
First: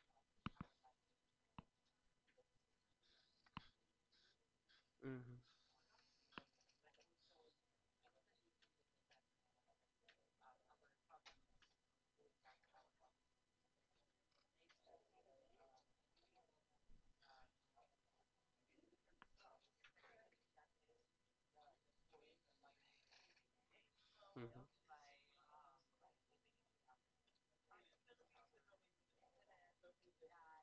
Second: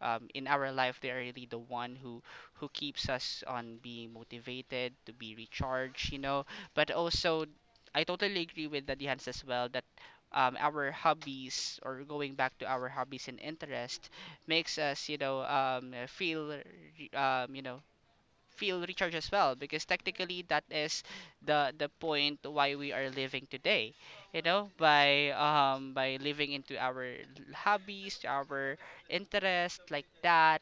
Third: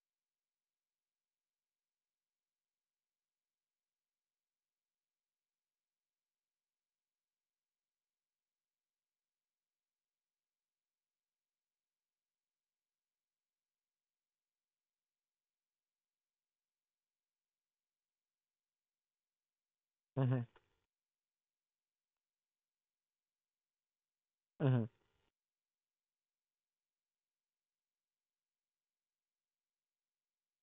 [SPEAKER 1] in our life they are really the one who keeps us on being motivated to be
[SPEAKER 3] mhm,
[SPEAKER 1] recharged, you know, but also I totally agree with the Hans as well that our hobbies or going back to our hobbies and interest makes us, you know, feel you know, feel recharge as well, because
[SPEAKER 2] Hmm,
[SPEAKER 1] technically that is the point why we are living today, you
[SPEAKER 3] mhm,
[SPEAKER 1] know,
[SPEAKER 2] hmm,
[SPEAKER 1] by living into our hobbies, our interest, like that.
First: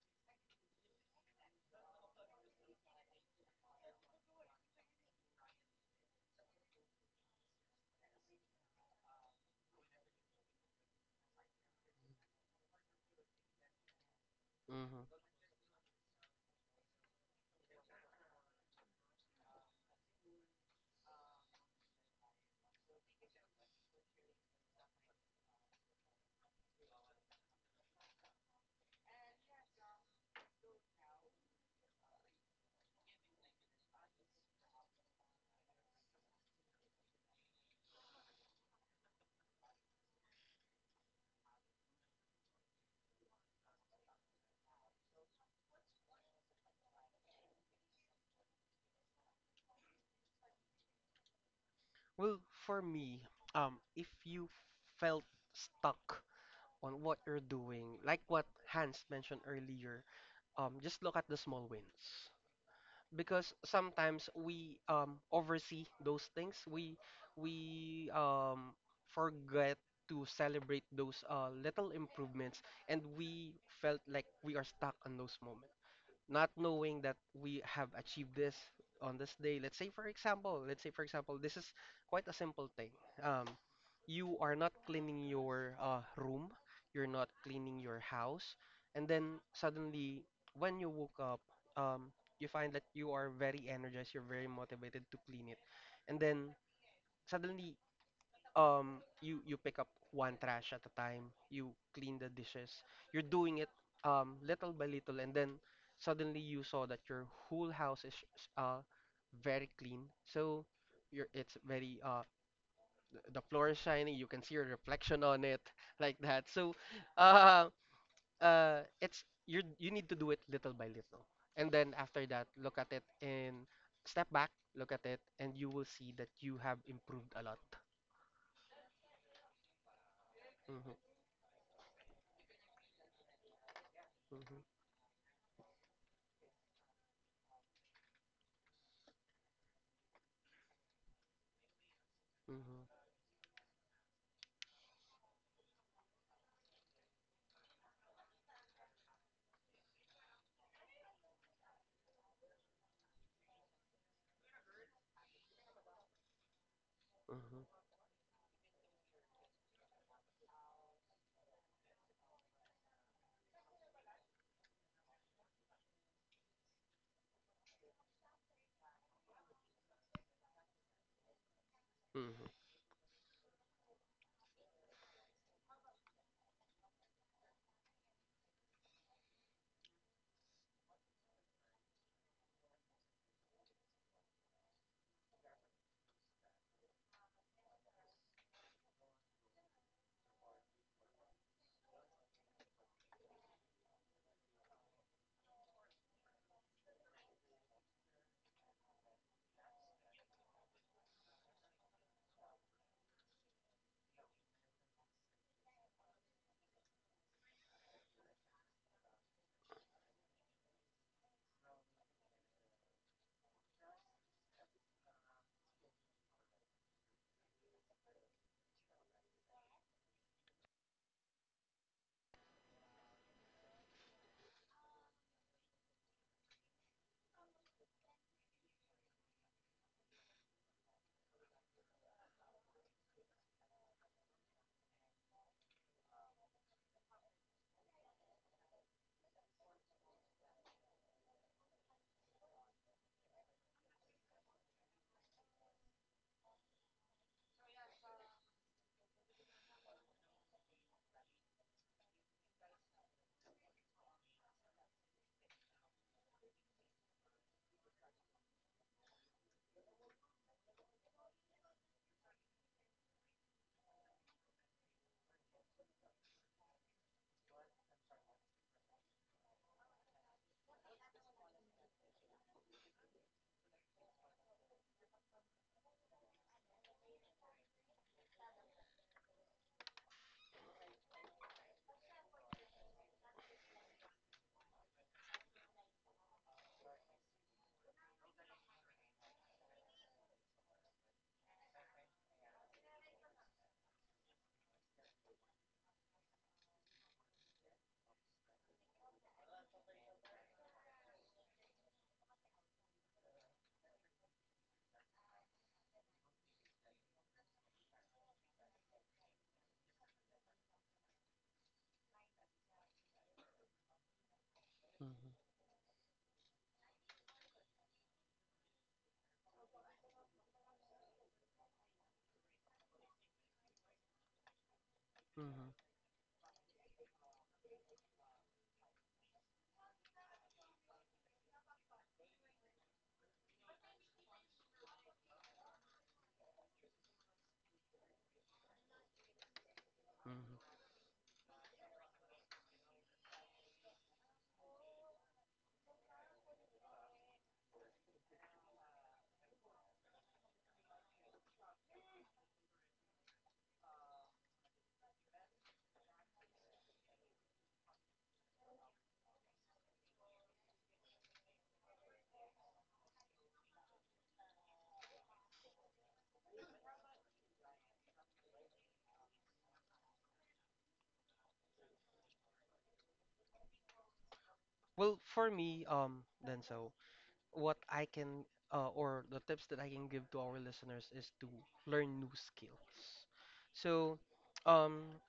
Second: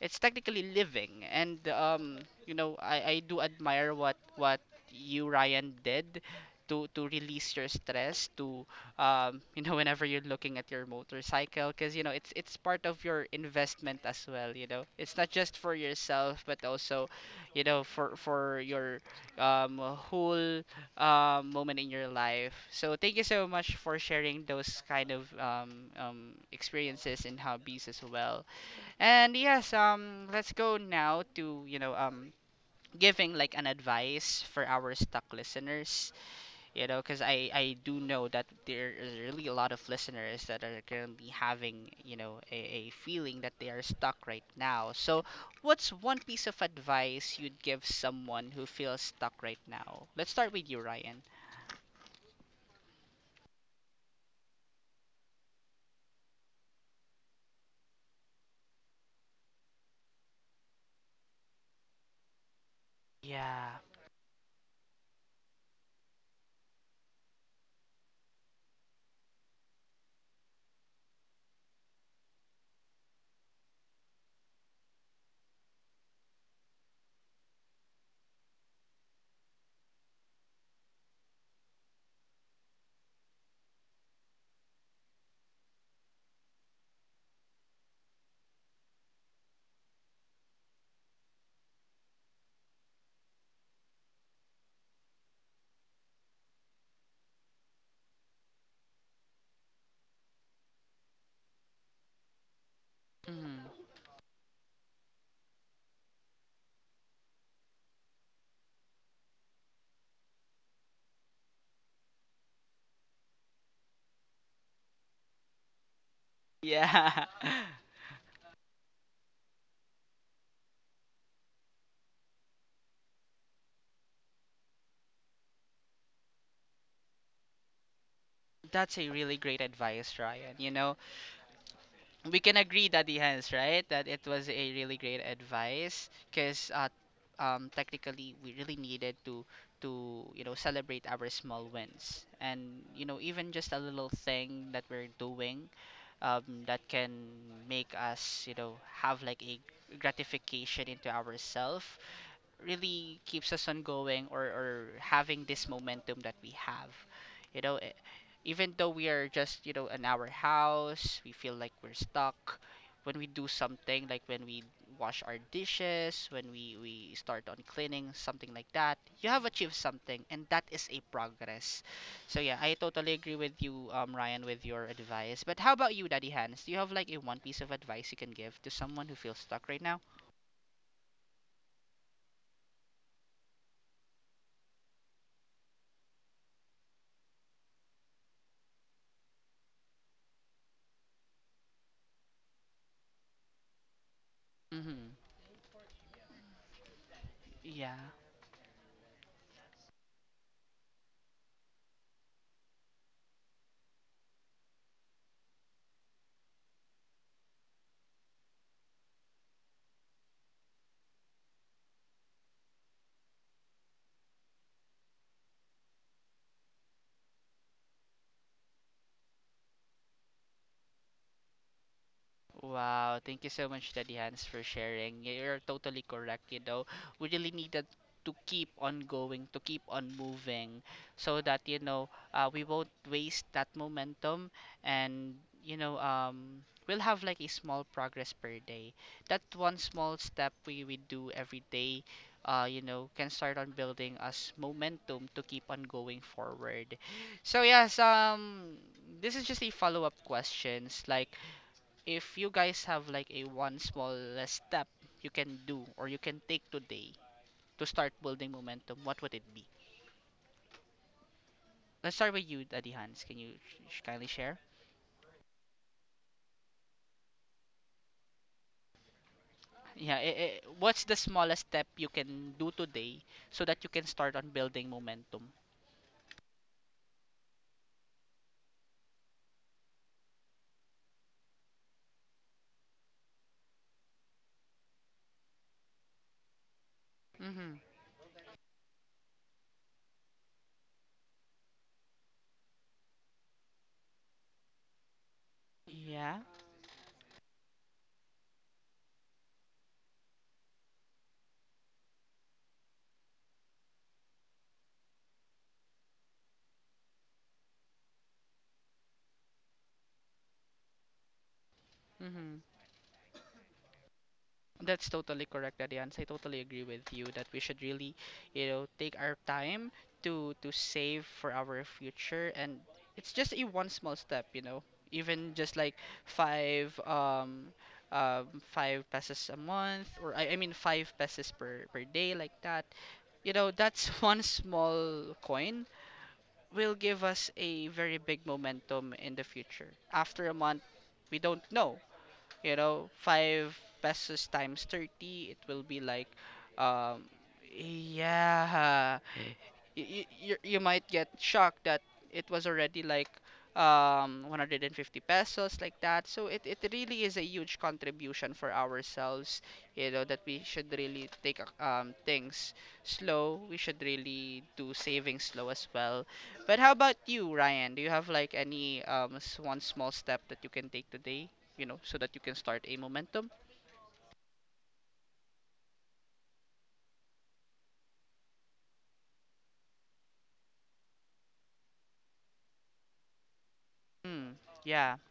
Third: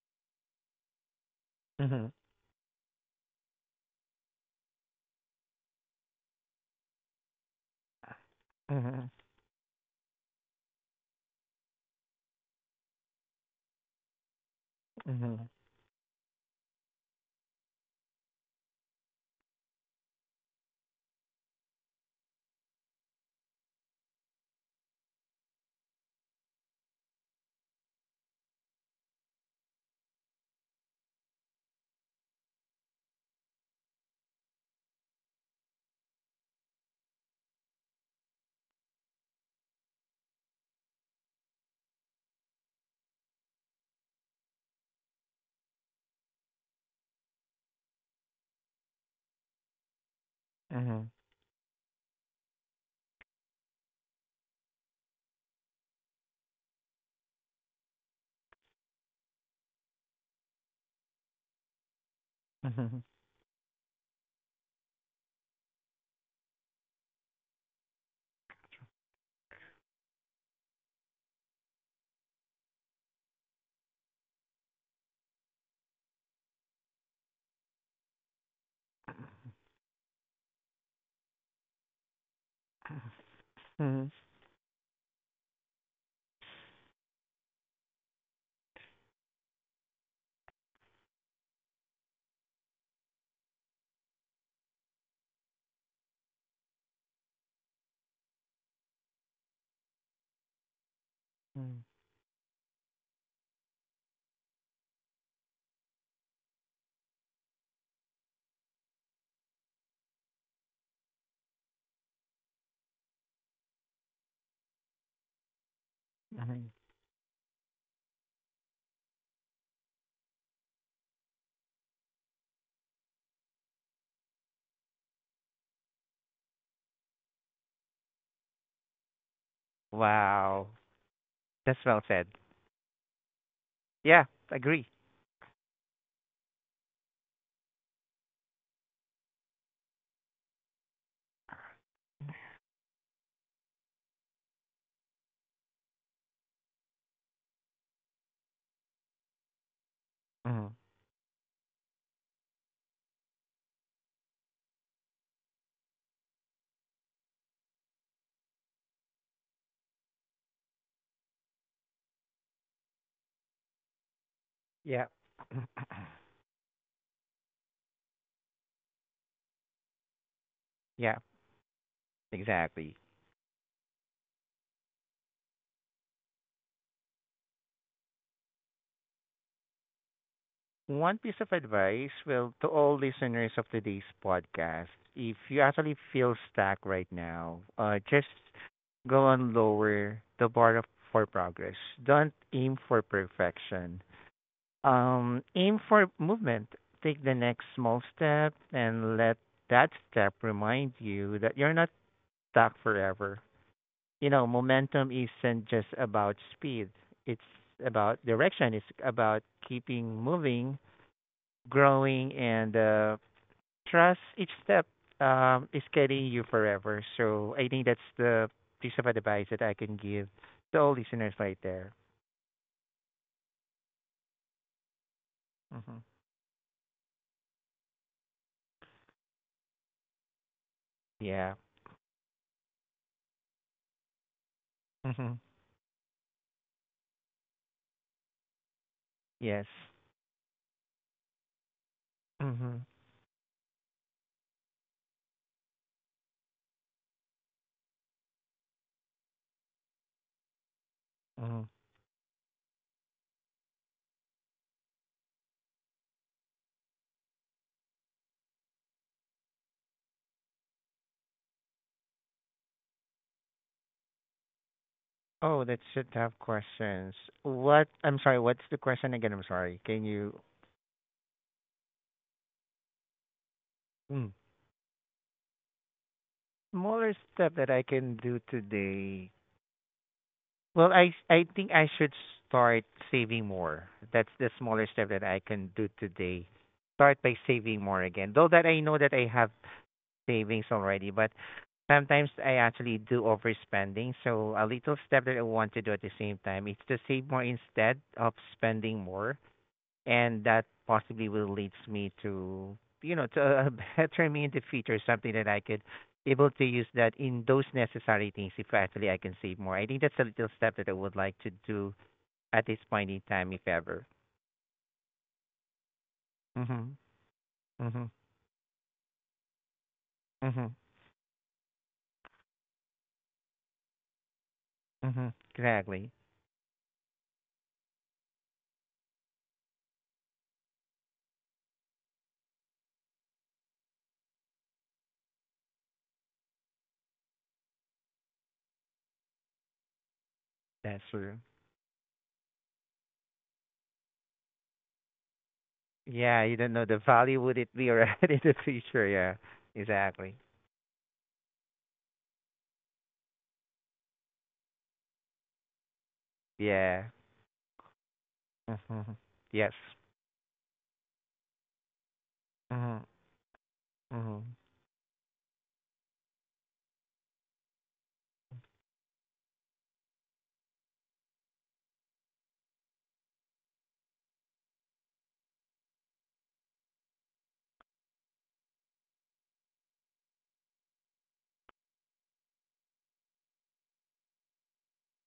[SPEAKER 1] It's technically living. And
[SPEAKER 2] hmm,
[SPEAKER 1] you know, I do admire what you, Ryan, did to release your stress, to
[SPEAKER 2] hmm,
[SPEAKER 1] you know, whenever you're looking at your motorcycle, because you know it's part of your investment as well. You know, it's
[SPEAKER 3] mhm.
[SPEAKER 1] not
[SPEAKER 2] hmm,
[SPEAKER 1] just for yourself, but also you know, for your whole moment in your life. So thank you so much for sharing those kind of experiences and hobbies as well. And yes, let's go now to, you know, giving like an advice for our stuck listeners, you know, because I do know that there is really a lot of listeners that are currently having, you know, a feeling that they are stuck right now. So what's one piece of advice you'd give someone who feels stuck right now? Let's start with you,
[SPEAKER 2] hmm,
[SPEAKER 1] Ryan.
[SPEAKER 3] Well, for me, if you felt stuck on what you're doing, like what Hans mentioned earlier, just look at the small wins. Because
[SPEAKER 1] Yeah.
[SPEAKER 3] sometimes we oversee those things, we forget to celebrate those little improvements, and we felt like we are stuck on those moments, not knowing that we have achieved this on this day. Let's say, for example, let's say, for example, this is quite a simple thing. Um,
[SPEAKER 2] hmm,
[SPEAKER 3] you are not cleaning your room, you're not cleaning your house, and then suddenly, when you woke up, um, you find that you are very energized, you're very motivated to clean it, and then suddenly you pick up one trash at a time, you clean the dishes, you're
[SPEAKER 1] Mm,
[SPEAKER 3] doing it little by little, and then suddenly you saw that your whole house is very clean. So you're, it's very the floor is shiny, you can see your reflection on it like that. So
[SPEAKER 2] hmm.
[SPEAKER 1] yeah.
[SPEAKER 3] uh it's, you need to do it little by little, and then after that look at it and step back, look at it, and you will see that you have improved a lot.
[SPEAKER 1] That's a really great advice, Ryan, you
[SPEAKER 2] Wow.
[SPEAKER 1] know.
[SPEAKER 3] Hmm.
[SPEAKER 2] That's well said.
[SPEAKER 1] We can agree, Daddy Hans, right? That it
[SPEAKER 2] Yeah,
[SPEAKER 1] was a
[SPEAKER 3] Hmm.
[SPEAKER 2] agree.
[SPEAKER 1] really great advice, because technically we really needed to you know, celebrate our small wins, and you
[SPEAKER 3] Hmm.
[SPEAKER 1] know, even just a little thing that we're doing, that can make us, you know, have like a
[SPEAKER 2] Hmm.
[SPEAKER 1] gratification into ourselves, really keeps us on going, or having this momentum that we have, you
[SPEAKER 3] Mhm,
[SPEAKER 1] know, even though we are just, you know, in our house, we feel like we're stuck. When we do something, like when we
[SPEAKER 2] Yeah,
[SPEAKER 1] wash our dishes, when we start on cleaning, something like that, you have achieved something, and that is a
[SPEAKER 2] yeah,
[SPEAKER 1] progress.
[SPEAKER 3] mhm,
[SPEAKER 1] So, yeah, I
[SPEAKER 2] exactly.
[SPEAKER 1] totally agree with you, Ryan, with your advice. But how about you, Daddy Hans? Do you have like a one piece of advice you can give to someone who feels stuck right now?
[SPEAKER 2] One piece of advice, well, to all listeners of today's podcast, if you actually feel stuck right now, just go on lower the bar of, for progress. Don't aim for perfection.
[SPEAKER 1] Mm-hmm.
[SPEAKER 2] Aim for movement. Take the next
[SPEAKER 1] Yeah.
[SPEAKER 2] small step and let that step remind you that you're not stuck forever. You know, momentum isn't just about speed. It's about direction. It's about keeping moving, growing, and trust each step is carrying you forever. So I think that's the piece of advice that I can give to all listeners right there.
[SPEAKER 1] Wow, thank you so much, Daddy Hans, for sharing. You're
[SPEAKER 2] Hmm.
[SPEAKER 1] totally correct. You know, we really needed to keep on going, to keep on moving, so
[SPEAKER 2] Yeah.
[SPEAKER 1] that you know we won't waste that momentum, and
[SPEAKER 2] Hmm.
[SPEAKER 1] you know we'll have like a small progress per day. That
[SPEAKER 2] Yes.
[SPEAKER 1] one small step we do every day,
[SPEAKER 2] Hmm,
[SPEAKER 1] you know, can start on building us momentum to keep on going forward. So yes, this is just a follow-up questions like
[SPEAKER 2] hmm.
[SPEAKER 1] if you guys have like a one small step you can do or you can take today to start building momentum, what would it be? Let's start with you, Daddy Hans. Can you kindly share?
[SPEAKER 2] Oh, that's a tough questions. What? I'm sorry. What's the question again? I'm sorry. Can
[SPEAKER 1] Yeah,
[SPEAKER 2] you?
[SPEAKER 1] what's the smallest step you can do today so that you can
[SPEAKER 2] Mm.
[SPEAKER 1] start on building momentum?
[SPEAKER 2] Smaller step that I can do today. Well, I think I should start saving more. That's the smaller step that I can do today. Start by
[SPEAKER 1] Mm-hmm.
[SPEAKER 2] saving more again. Though that I know that I have savings already, but sometimes I actually do overspending. So a little step that I want to do at the
[SPEAKER 1] Yeah.
[SPEAKER 2] same time is to save more instead of spending more and that possibly will leads me to you know to a better me in the future, something that I could able to use that in those necessary things if actually I can save more. I think that's a little step that I would like to do
[SPEAKER 1] Mm-hmm.
[SPEAKER 2] at this point in time, if ever.
[SPEAKER 1] That's
[SPEAKER 3] mhm,
[SPEAKER 1] totally correct, Adiance. I totally agree
[SPEAKER 2] Mhm.
[SPEAKER 1] with you that we should really,
[SPEAKER 2] Mhm.
[SPEAKER 1] you know, take our time to
[SPEAKER 2] Mhm.
[SPEAKER 1] save for our future, and it's just a one small step, you know,
[SPEAKER 2] Mhm.
[SPEAKER 1] even
[SPEAKER 3] mhm,
[SPEAKER 1] just like
[SPEAKER 2] Exactly.
[SPEAKER 1] five um five pesos a month, or I mean five pesos per day, like that. You know, that's one small coin will give us a very big momentum in the future. After a
[SPEAKER 3] mhm.
[SPEAKER 1] month,
[SPEAKER 2] That's
[SPEAKER 1] we
[SPEAKER 2] true.
[SPEAKER 1] don't know, you know, 5 pesos times 30, it will be like,
[SPEAKER 2] Yeah, you don't know the
[SPEAKER 1] um,
[SPEAKER 2] value would it be around in the future.
[SPEAKER 1] yeah,
[SPEAKER 2] Yeah. Exactly.
[SPEAKER 1] you might get shocked that it was already like 150 pesos, like that. So it
[SPEAKER 2] Yeah.
[SPEAKER 1] really is a huge contribution for
[SPEAKER 2] Mhm.
[SPEAKER 1] ourselves,
[SPEAKER 2] Yes.
[SPEAKER 1] you know, that we should really things
[SPEAKER 2] Mhm.
[SPEAKER 1] slow. We should
[SPEAKER 2] Mhm.
[SPEAKER 1] really do savings slow as well. But how about you, Ryan? Do you have like any one small step that you can take today, you know, so that you can start a momentum?
[SPEAKER 3] Well, for me, Denzel, what I can or the tips that I can give to our listeners is to learn new skills. So,
[SPEAKER 1] Hmm. yeah
[SPEAKER 3] um,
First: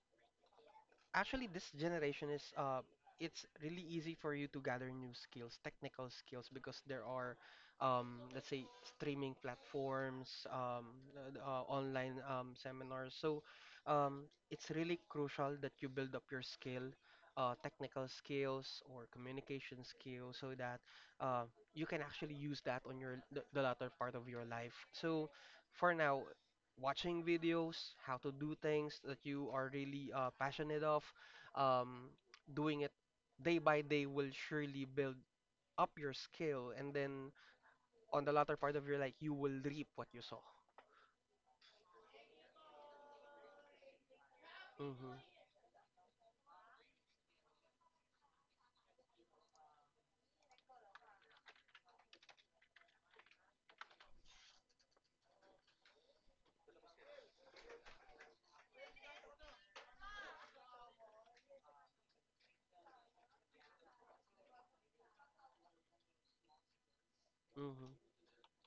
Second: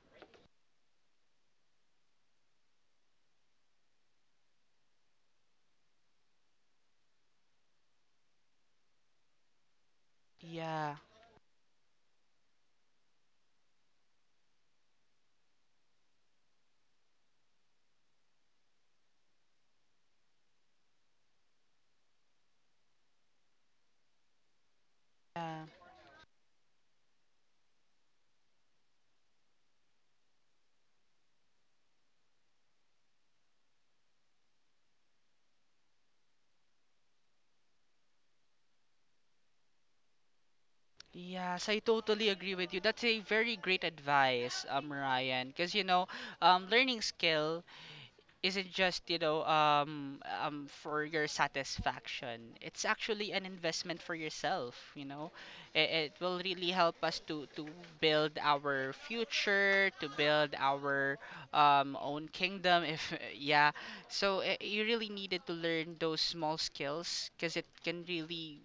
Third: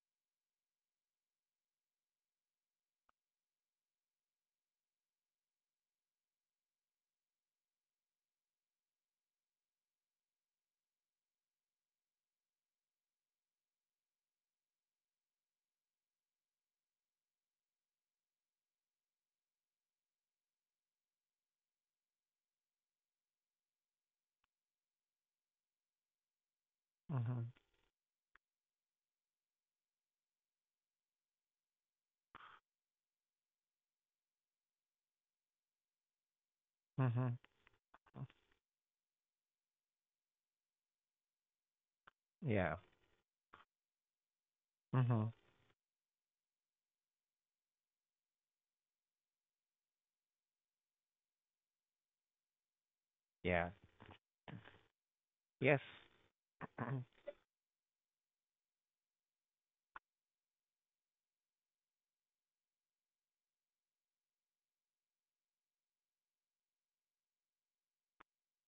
[SPEAKER 3] actually, this generation is it's really easy for you to gather new skills, technical skills, because there are, let's say, streaming platforms,
[SPEAKER 1] yeah
[SPEAKER 3] online seminars. So, um, it's really crucial that you build up your skill, technical skills or communication skills, so that uh, you can actually use that on your the latter part of your life. So,
[SPEAKER 1] yeah
[SPEAKER 3] for now, watching
[SPEAKER 2] Mhm.
[SPEAKER 3] videos, how to do things that you are really passionate of, um, doing it day by day will surely build up your skill, and then
[SPEAKER 2] Mhm.
[SPEAKER 3] on the latter part of your life, you will reap what you sow.
[SPEAKER 1] Yes, I totally agree
[SPEAKER 2] Yeah.
[SPEAKER 1] with you. That's a very great advice,
[SPEAKER 2] Mhm.
[SPEAKER 3] Mm-hmm.
[SPEAKER 1] Ryan. Because you know, learning skill isn't just you know for your satisfaction. It's actually an
[SPEAKER 2] Yeah.
[SPEAKER 1] investment for yourself, you know.
[SPEAKER 2] Yes.
[SPEAKER 1] It will really help us to build our future, to build our own kingdom. if Yeah. So you really needed to learn those small skills, because it
[SPEAKER 3] Mm-hmm.
[SPEAKER 1] can really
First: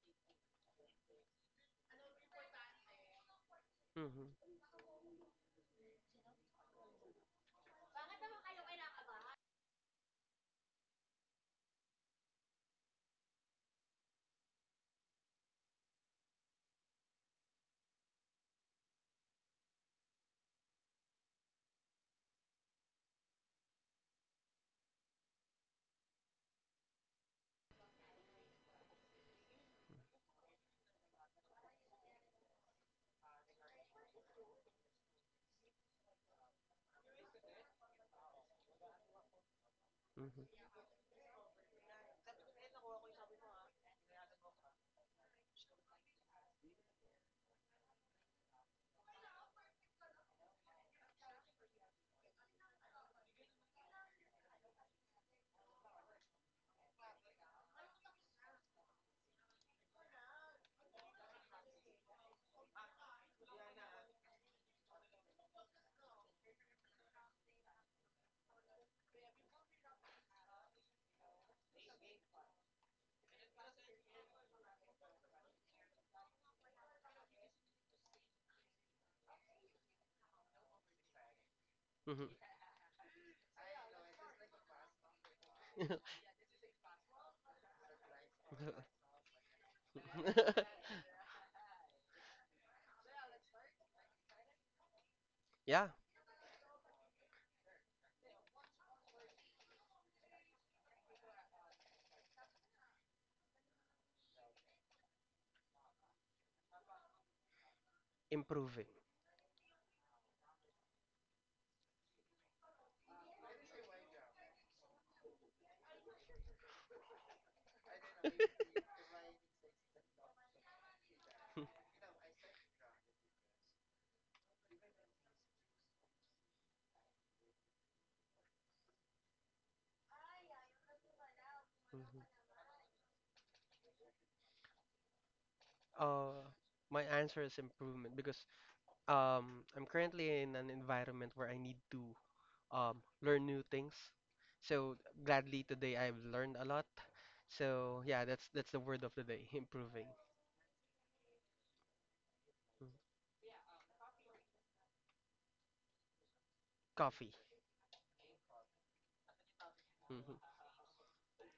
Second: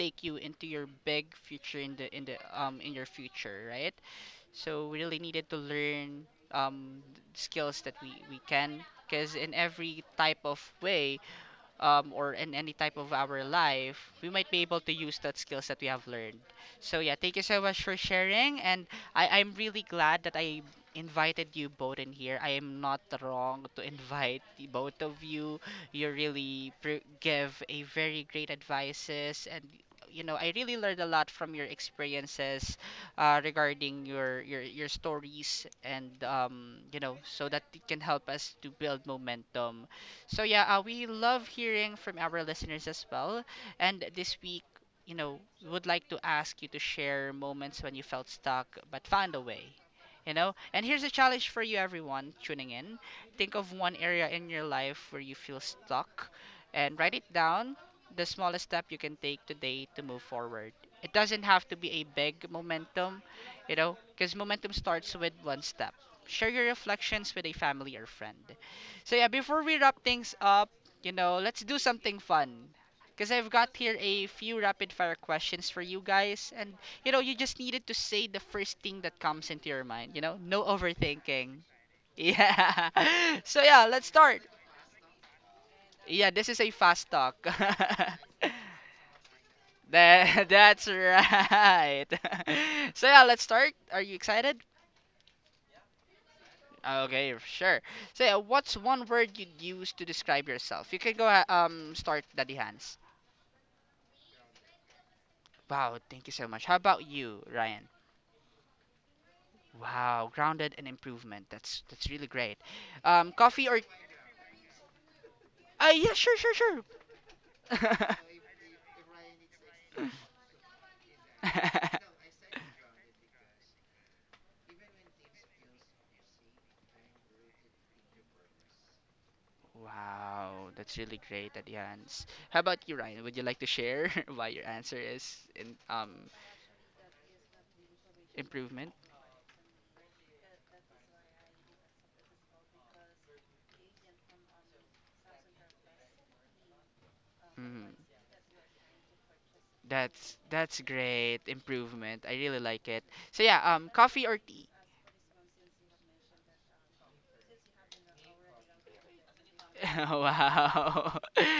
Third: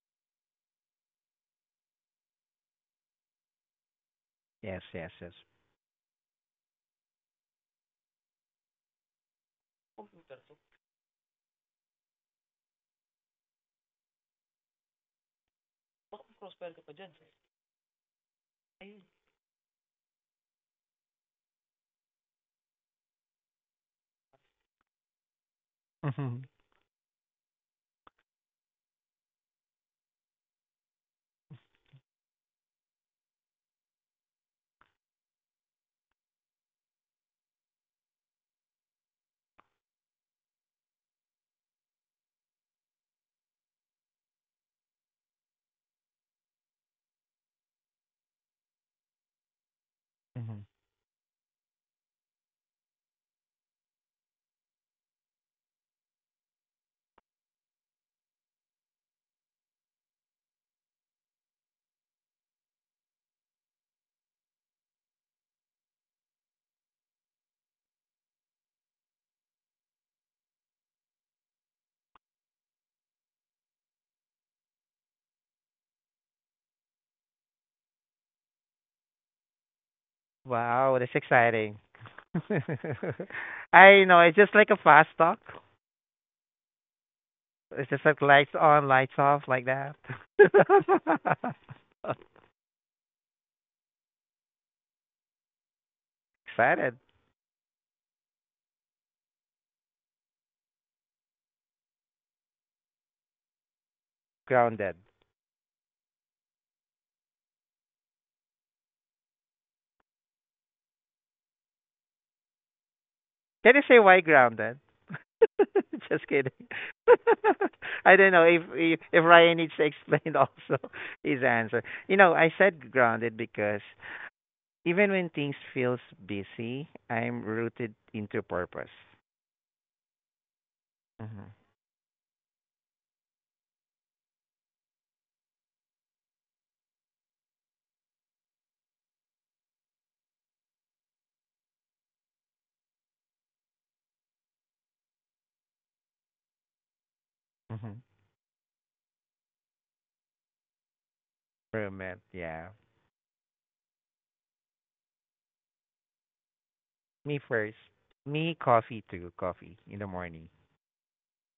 [SPEAKER 1] take you into your big future, in the in your future, right?
[SPEAKER 3] Mm-hmm.
[SPEAKER 2] Yes,
[SPEAKER 1] So we
[SPEAKER 2] yes,
[SPEAKER 1] really
[SPEAKER 2] yes.
[SPEAKER 1] needed to learn um, skills that we can, because in every type of way, or in any type of our life, we might be able to use that skills that we have learned. So yeah, thank you so much for sharing, and I'm really glad that I invited you both in here. I am not wrong to invite the both of you. You
[SPEAKER 2] Mhm.
[SPEAKER 1] really give a very great advices, and you know I really learned a lot from your experiences regarding your stories, and you know, so that it can help us to build momentum. So yeah, we love hearing from our listeners as well. And this week, you know, we would like to ask you to share moments when you felt stuck but found a way. You know,
[SPEAKER 2] Mhm.
[SPEAKER 1] and here's a challenge for you, everyone tuning in. Think of one area in your life where you feel stuck, and write it down. The smallest step you can take today to move forward. It doesn't have to be a big momentum, you know, because momentum starts with one step. Share your reflections with a family or friend. So yeah, before we wrap things up, you know, let's do something fun, because I've got here a few rapid fire questions for you guys. And, you know, you just needed to say the first thing that comes into your mind, you know? No
[SPEAKER 2] Wow, that's
[SPEAKER 1] overthinking.
[SPEAKER 2] exciting.
[SPEAKER 3] Mm-hmm.
[SPEAKER 1] Yeah. So yeah,
[SPEAKER 2] I
[SPEAKER 1] let's
[SPEAKER 2] know, it's
[SPEAKER 1] start.
[SPEAKER 2] just like a fast talk.
[SPEAKER 3] Mm-hmm.
[SPEAKER 1] Yeah, this is a fast talk.
[SPEAKER 2] It's just like lights on, lights off, like that.
[SPEAKER 1] That, that's right. So yeah, let's start. Are you excited?
[SPEAKER 3] Yeah,
[SPEAKER 2] Excited,
[SPEAKER 1] Okay, sure. So yeah, what's one word you'd use to describe yourself? You can go start, Daddy Hans.
[SPEAKER 2] grounded.
[SPEAKER 1] Wow, thank you so much. How about you, Ryan?
[SPEAKER 3] improving.
[SPEAKER 1] Wow, grounded and improvement. That's really great. Coffee or
[SPEAKER 2] Can you say why grounded?
[SPEAKER 1] yeah,
[SPEAKER 2] Just kidding.
[SPEAKER 1] sure.
[SPEAKER 2] I don't know if Ryan needs to explain also his answer. You know, I said grounded because even when things feels busy, I'm rooted into purpose.
[SPEAKER 1] Wow, that's really
[SPEAKER 2] Mm-hmm.
[SPEAKER 1] great, Adians.
[SPEAKER 3] Mhm.
[SPEAKER 1] How about you, Ryan? Would you like to share why your answer is in
[SPEAKER 3] Uh, my answer is improvement because
[SPEAKER 1] improvement?
[SPEAKER 3] I'm currently in an environment where I need to um, learn new things. So gladly today I've learned a lot.
[SPEAKER 1] Mm,
[SPEAKER 2] Mm-hmm.
[SPEAKER 3] So yeah, that's the word of the day, improving.
[SPEAKER 1] that's great
[SPEAKER 2] Roommate,
[SPEAKER 1] improvement. I really
[SPEAKER 2] yeah.
[SPEAKER 1] like
[SPEAKER 3] Mm.
[SPEAKER 1] it. So yeah, coffee or tea?
[SPEAKER 3] Coffee.
[SPEAKER 2] Me first. Me coffee too. Coffee in the morning.
[SPEAKER 3] Hmm.
[SPEAKER 1] Wow.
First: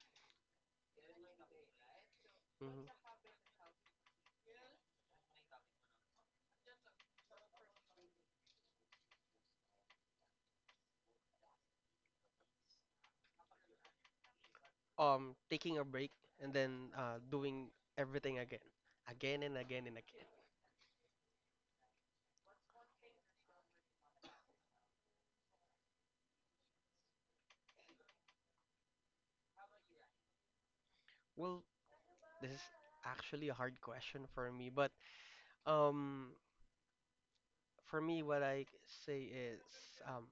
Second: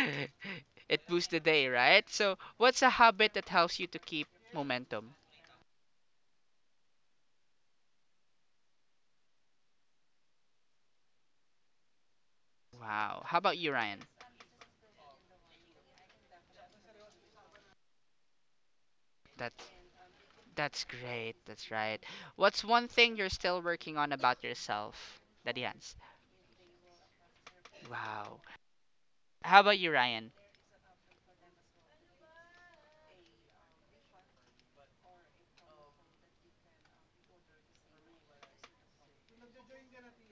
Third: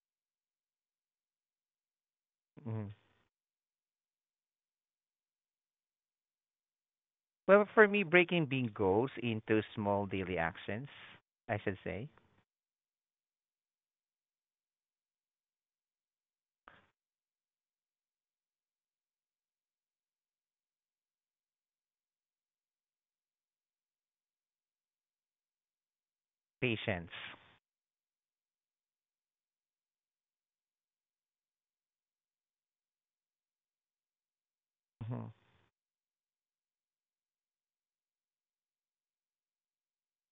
[SPEAKER 1] It boosts the day, right? So, what's
[SPEAKER 2] Mm-hmm.
[SPEAKER 1] a
[SPEAKER 3] Hmm.
[SPEAKER 1] habit that helps you to keep momentum?
[SPEAKER 2] Well, for me, breaking big goals into small daily actions. I should say
[SPEAKER 1] Wow. How about you, Ryan?
[SPEAKER 3] Taking a break and then doing everything again, again
[SPEAKER 1] That
[SPEAKER 3] and again and again.
[SPEAKER 1] that's great. That's right. What's one thing you're still working on about yourself? Daddy Hans.
[SPEAKER 2] patience.
[SPEAKER 1] Wow. How about you, Ryan?
[SPEAKER 3] Well, this is actually a hard question for me, but
[SPEAKER 2] Hmm.
[SPEAKER 3] um, for me, what I say is um,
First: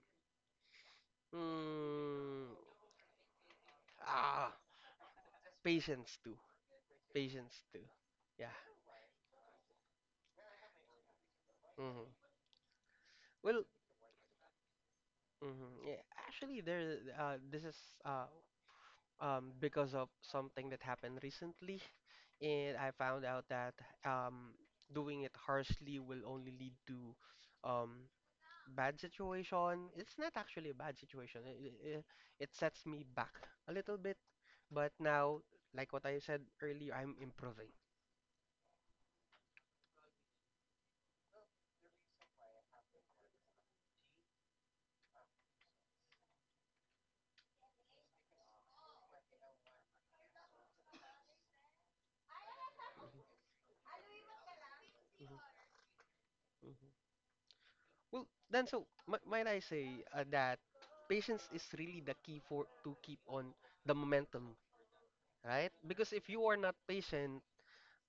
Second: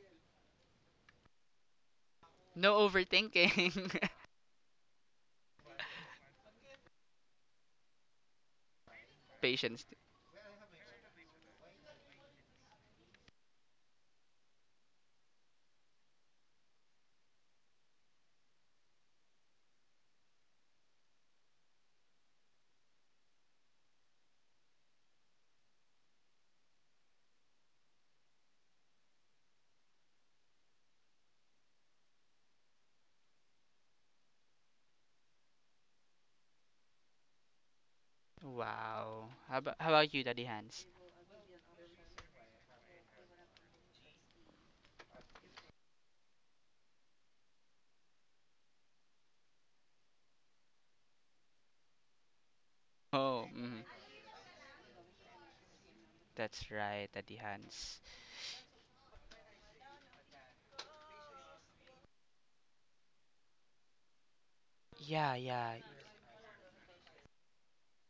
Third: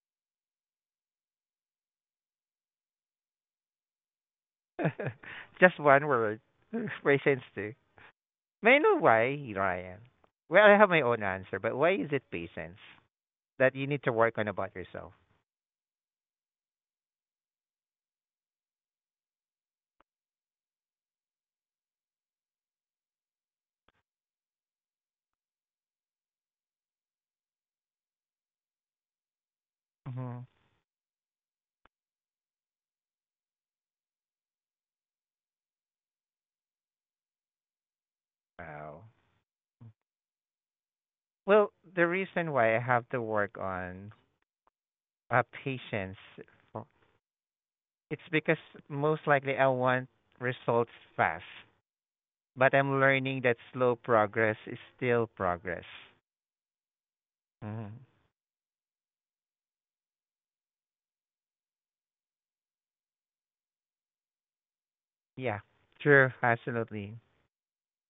[SPEAKER 3] mm,
[SPEAKER 1] No overthinking.
[SPEAKER 3] ah,
[SPEAKER 2] Just one
[SPEAKER 3] patience too,
[SPEAKER 2] word. Patience
[SPEAKER 3] patience
[SPEAKER 2] too.
[SPEAKER 3] too. Yeah.
[SPEAKER 2] May I know why,
[SPEAKER 1] Patience.
[SPEAKER 2] Ryan? Well, I have my own answer, but why is it
[SPEAKER 3] Hmm.
[SPEAKER 2] patience
[SPEAKER 3] Well,
[SPEAKER 2] that you need to work on about yourself?
[SPEAKER 3] mhm. Yeah, actually, there. This is uh, because of something that happened recently, and I found out that um, doing it harshly will only lead to um, bad situation. It's not
[SPEAKER 2] Hmm.
[SPEAKER 3] actually a bad situation. It sets me back a little bit, but now, like what I said earlier, I'm improving.
[SPEAKER 2] Wow.
[SPEAKER 1] Wow. How about you, Daddy Hans?
[SPEAKER 2] Well, the reason why I have to work on patience, for- it's because most likely I want results fast, but I'm learning
[SPEAKER 1] Oh,
[SPEAKER 2] that
[SPEAKER 1] mm,
[SPEAKER 2] slow progress is still
[SPEAKER 3] Mhm,
[SPEAKER 2] progress.
[SPEAKER 1] that's
[SPEAKER 3] mhm.
[SPEAKER 1] right, Daddy
[SPEAKER 2] Hmm.
[SPEAKER 1] Hans.
[SPEAKER 3] Well, then, so might I say that patience is really the key for to keep on the momentum,
[SPEAKER 1] Yeah,
[SPEAKER 2] Yeah,
[SPEAKER 3] right?
[SPEAKER 1] yeah,
[SPEAKER 3] Because if
[SPEAKER 2] true,
[SPEAKER 3] you are not
[SPEAKER 2] absolutely.
[SPEAKER 3] patient,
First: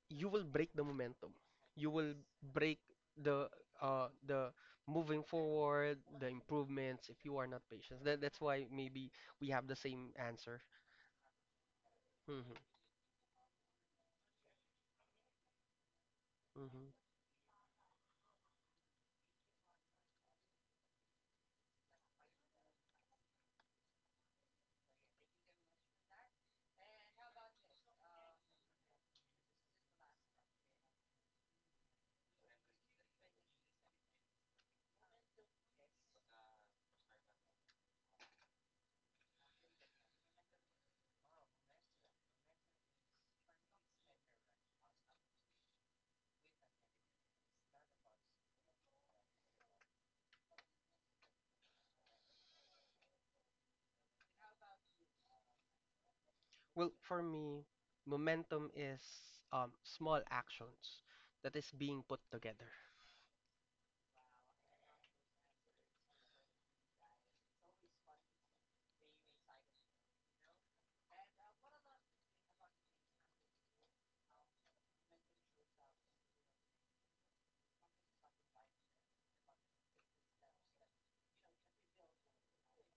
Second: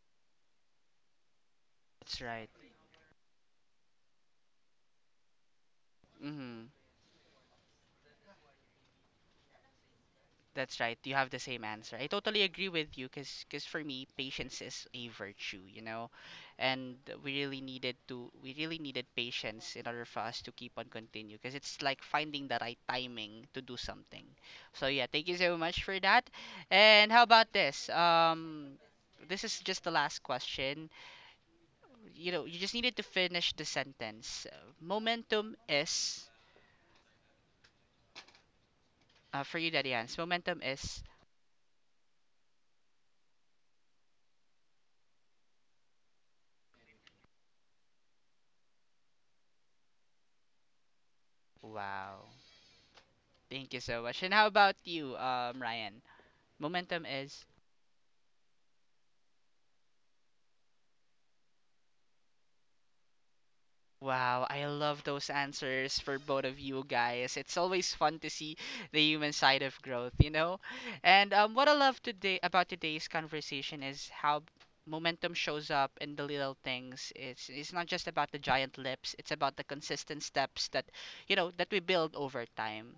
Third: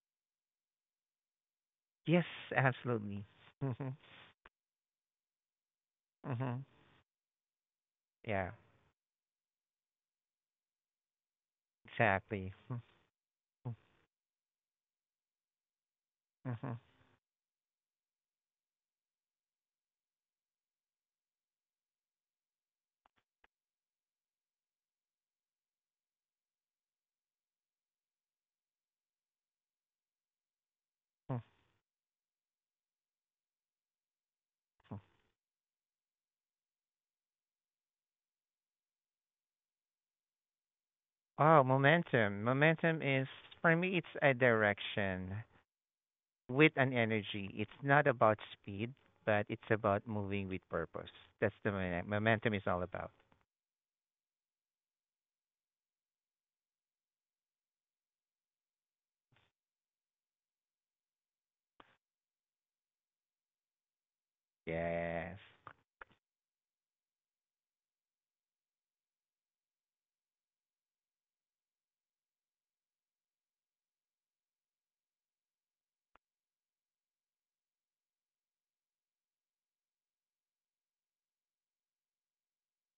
[SPEAKER 3] you will break the momentum. You will
[SPEAKER 1] that's
[SPEAKER 2] Yes,
[SPEAKER 1] right.
[SPEAKER 3] break
[SPEAKER 2] absolutely.
[SPEAKER 3] the
[SPEAKER 2] Hmm,
[SPEAKER 3] uh the moving forward, the
[SPEAKER 2] hmm.
[SPEAKER 1] Mm-hmm.
[SPEAKER 3] improvements, if you are not patient. That that's
[SPEAKER 2] Yeah,
[SPEAKER 3] why maybe we have the same answer.
[SPEAKER 1] That's right. You have the same answer. I totally
[SPEAKER 2] exactly.
[SPEAKER 3] Hmm.
[SPEAKER 1] agree
[SPEAKER 2] Mm-hmm.
[SPEAKER 1] with you, because for me patience is a virtue, you know.
[SPEAKER 2] Mm-hmm. Mm-hmm.
[SPEAKER 3] Hmm.
[SPEAKER 1] And we really needed patience in order for us to keep on continue, because it's like finding the right timing to do something. So yeah, thank you so much for that. And how about this? Um, this is just the last question. You know, you just needed to finish the sentence. Momentum is for you, Daddy Hans. Momentum is.
[SPEAKER 2] Oh, momentum. Momentum is, for me, it's a direction. With an energy. It's not about speed, but it's about moving with purpose. That's the
[SPEAKER 1] Wow.
[SPEAKER 2] momentum is all about.
[SPEAKER 1] Thank you so much. And how about you, Ryan?
[SPEAKER 3] Well,
[SPEAKER 1] Momentum
[SPEAKER 3] for
[SPEAKER 1] is.
[SPEAKER 3] me, momentum is small actions that is being put together.
[SPEAKER 1] Wow, I love those
[SPEAKER 2] Yes.
[SPEAKER 1] answers for both of you guys. It's always fun to see the human side of growth, you know? And what I love today about today's conversation is how momentum shows up in the little things. It's not just about the giant leaps, it's about the consistent steps that, you know, that we build over time.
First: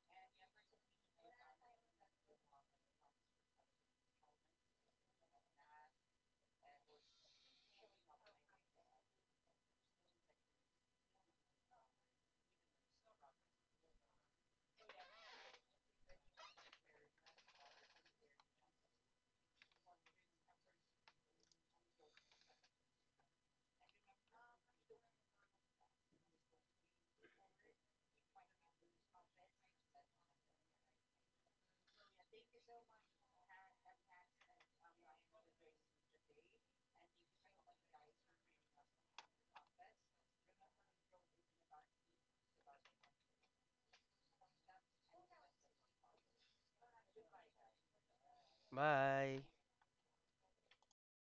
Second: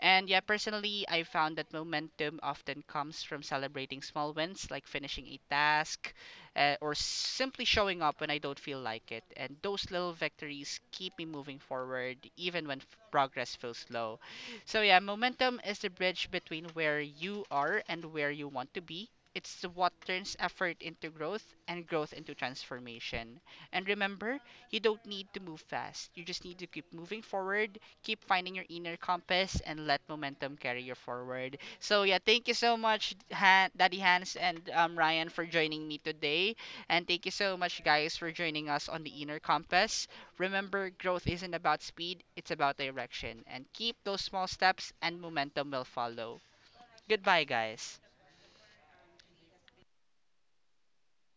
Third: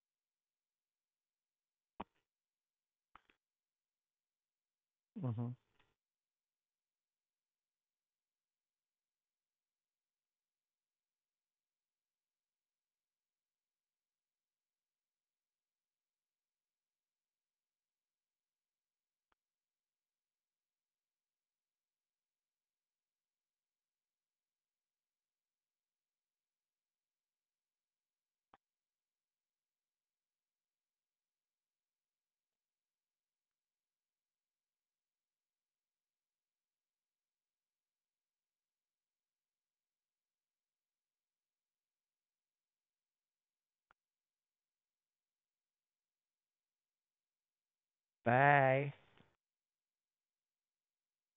[SPEAKER 1] And yeah, personally, I found that momentum often comes from celebrating small wins, like finishing a
[SPEAKER 2] Hmm.
[SPEAKER 1] task, or simply showing up when I don't feel like it. And those little victories keep me moving forward, even when progress feels slow. So yeah, momentum is the bridge between where you are and where you want to be. It's what turns effort into growth and growth into transformation. And remember, you don't need to move fast. You just need to keep moving forward, keep finding your inner compass, and let momentum carry you forward. So yeah, thank you so much, Daddy Hans, and Ryan, for joining me today, and thank you so much, guys, for joining us on the Inner Compass. Remember, growth isn't about speed; it's about direction. And keep those small steps, and momentum will follow. Goodbye, guys.
[SPEAKER 2] Bye.
[SPEAKER 3] Bye.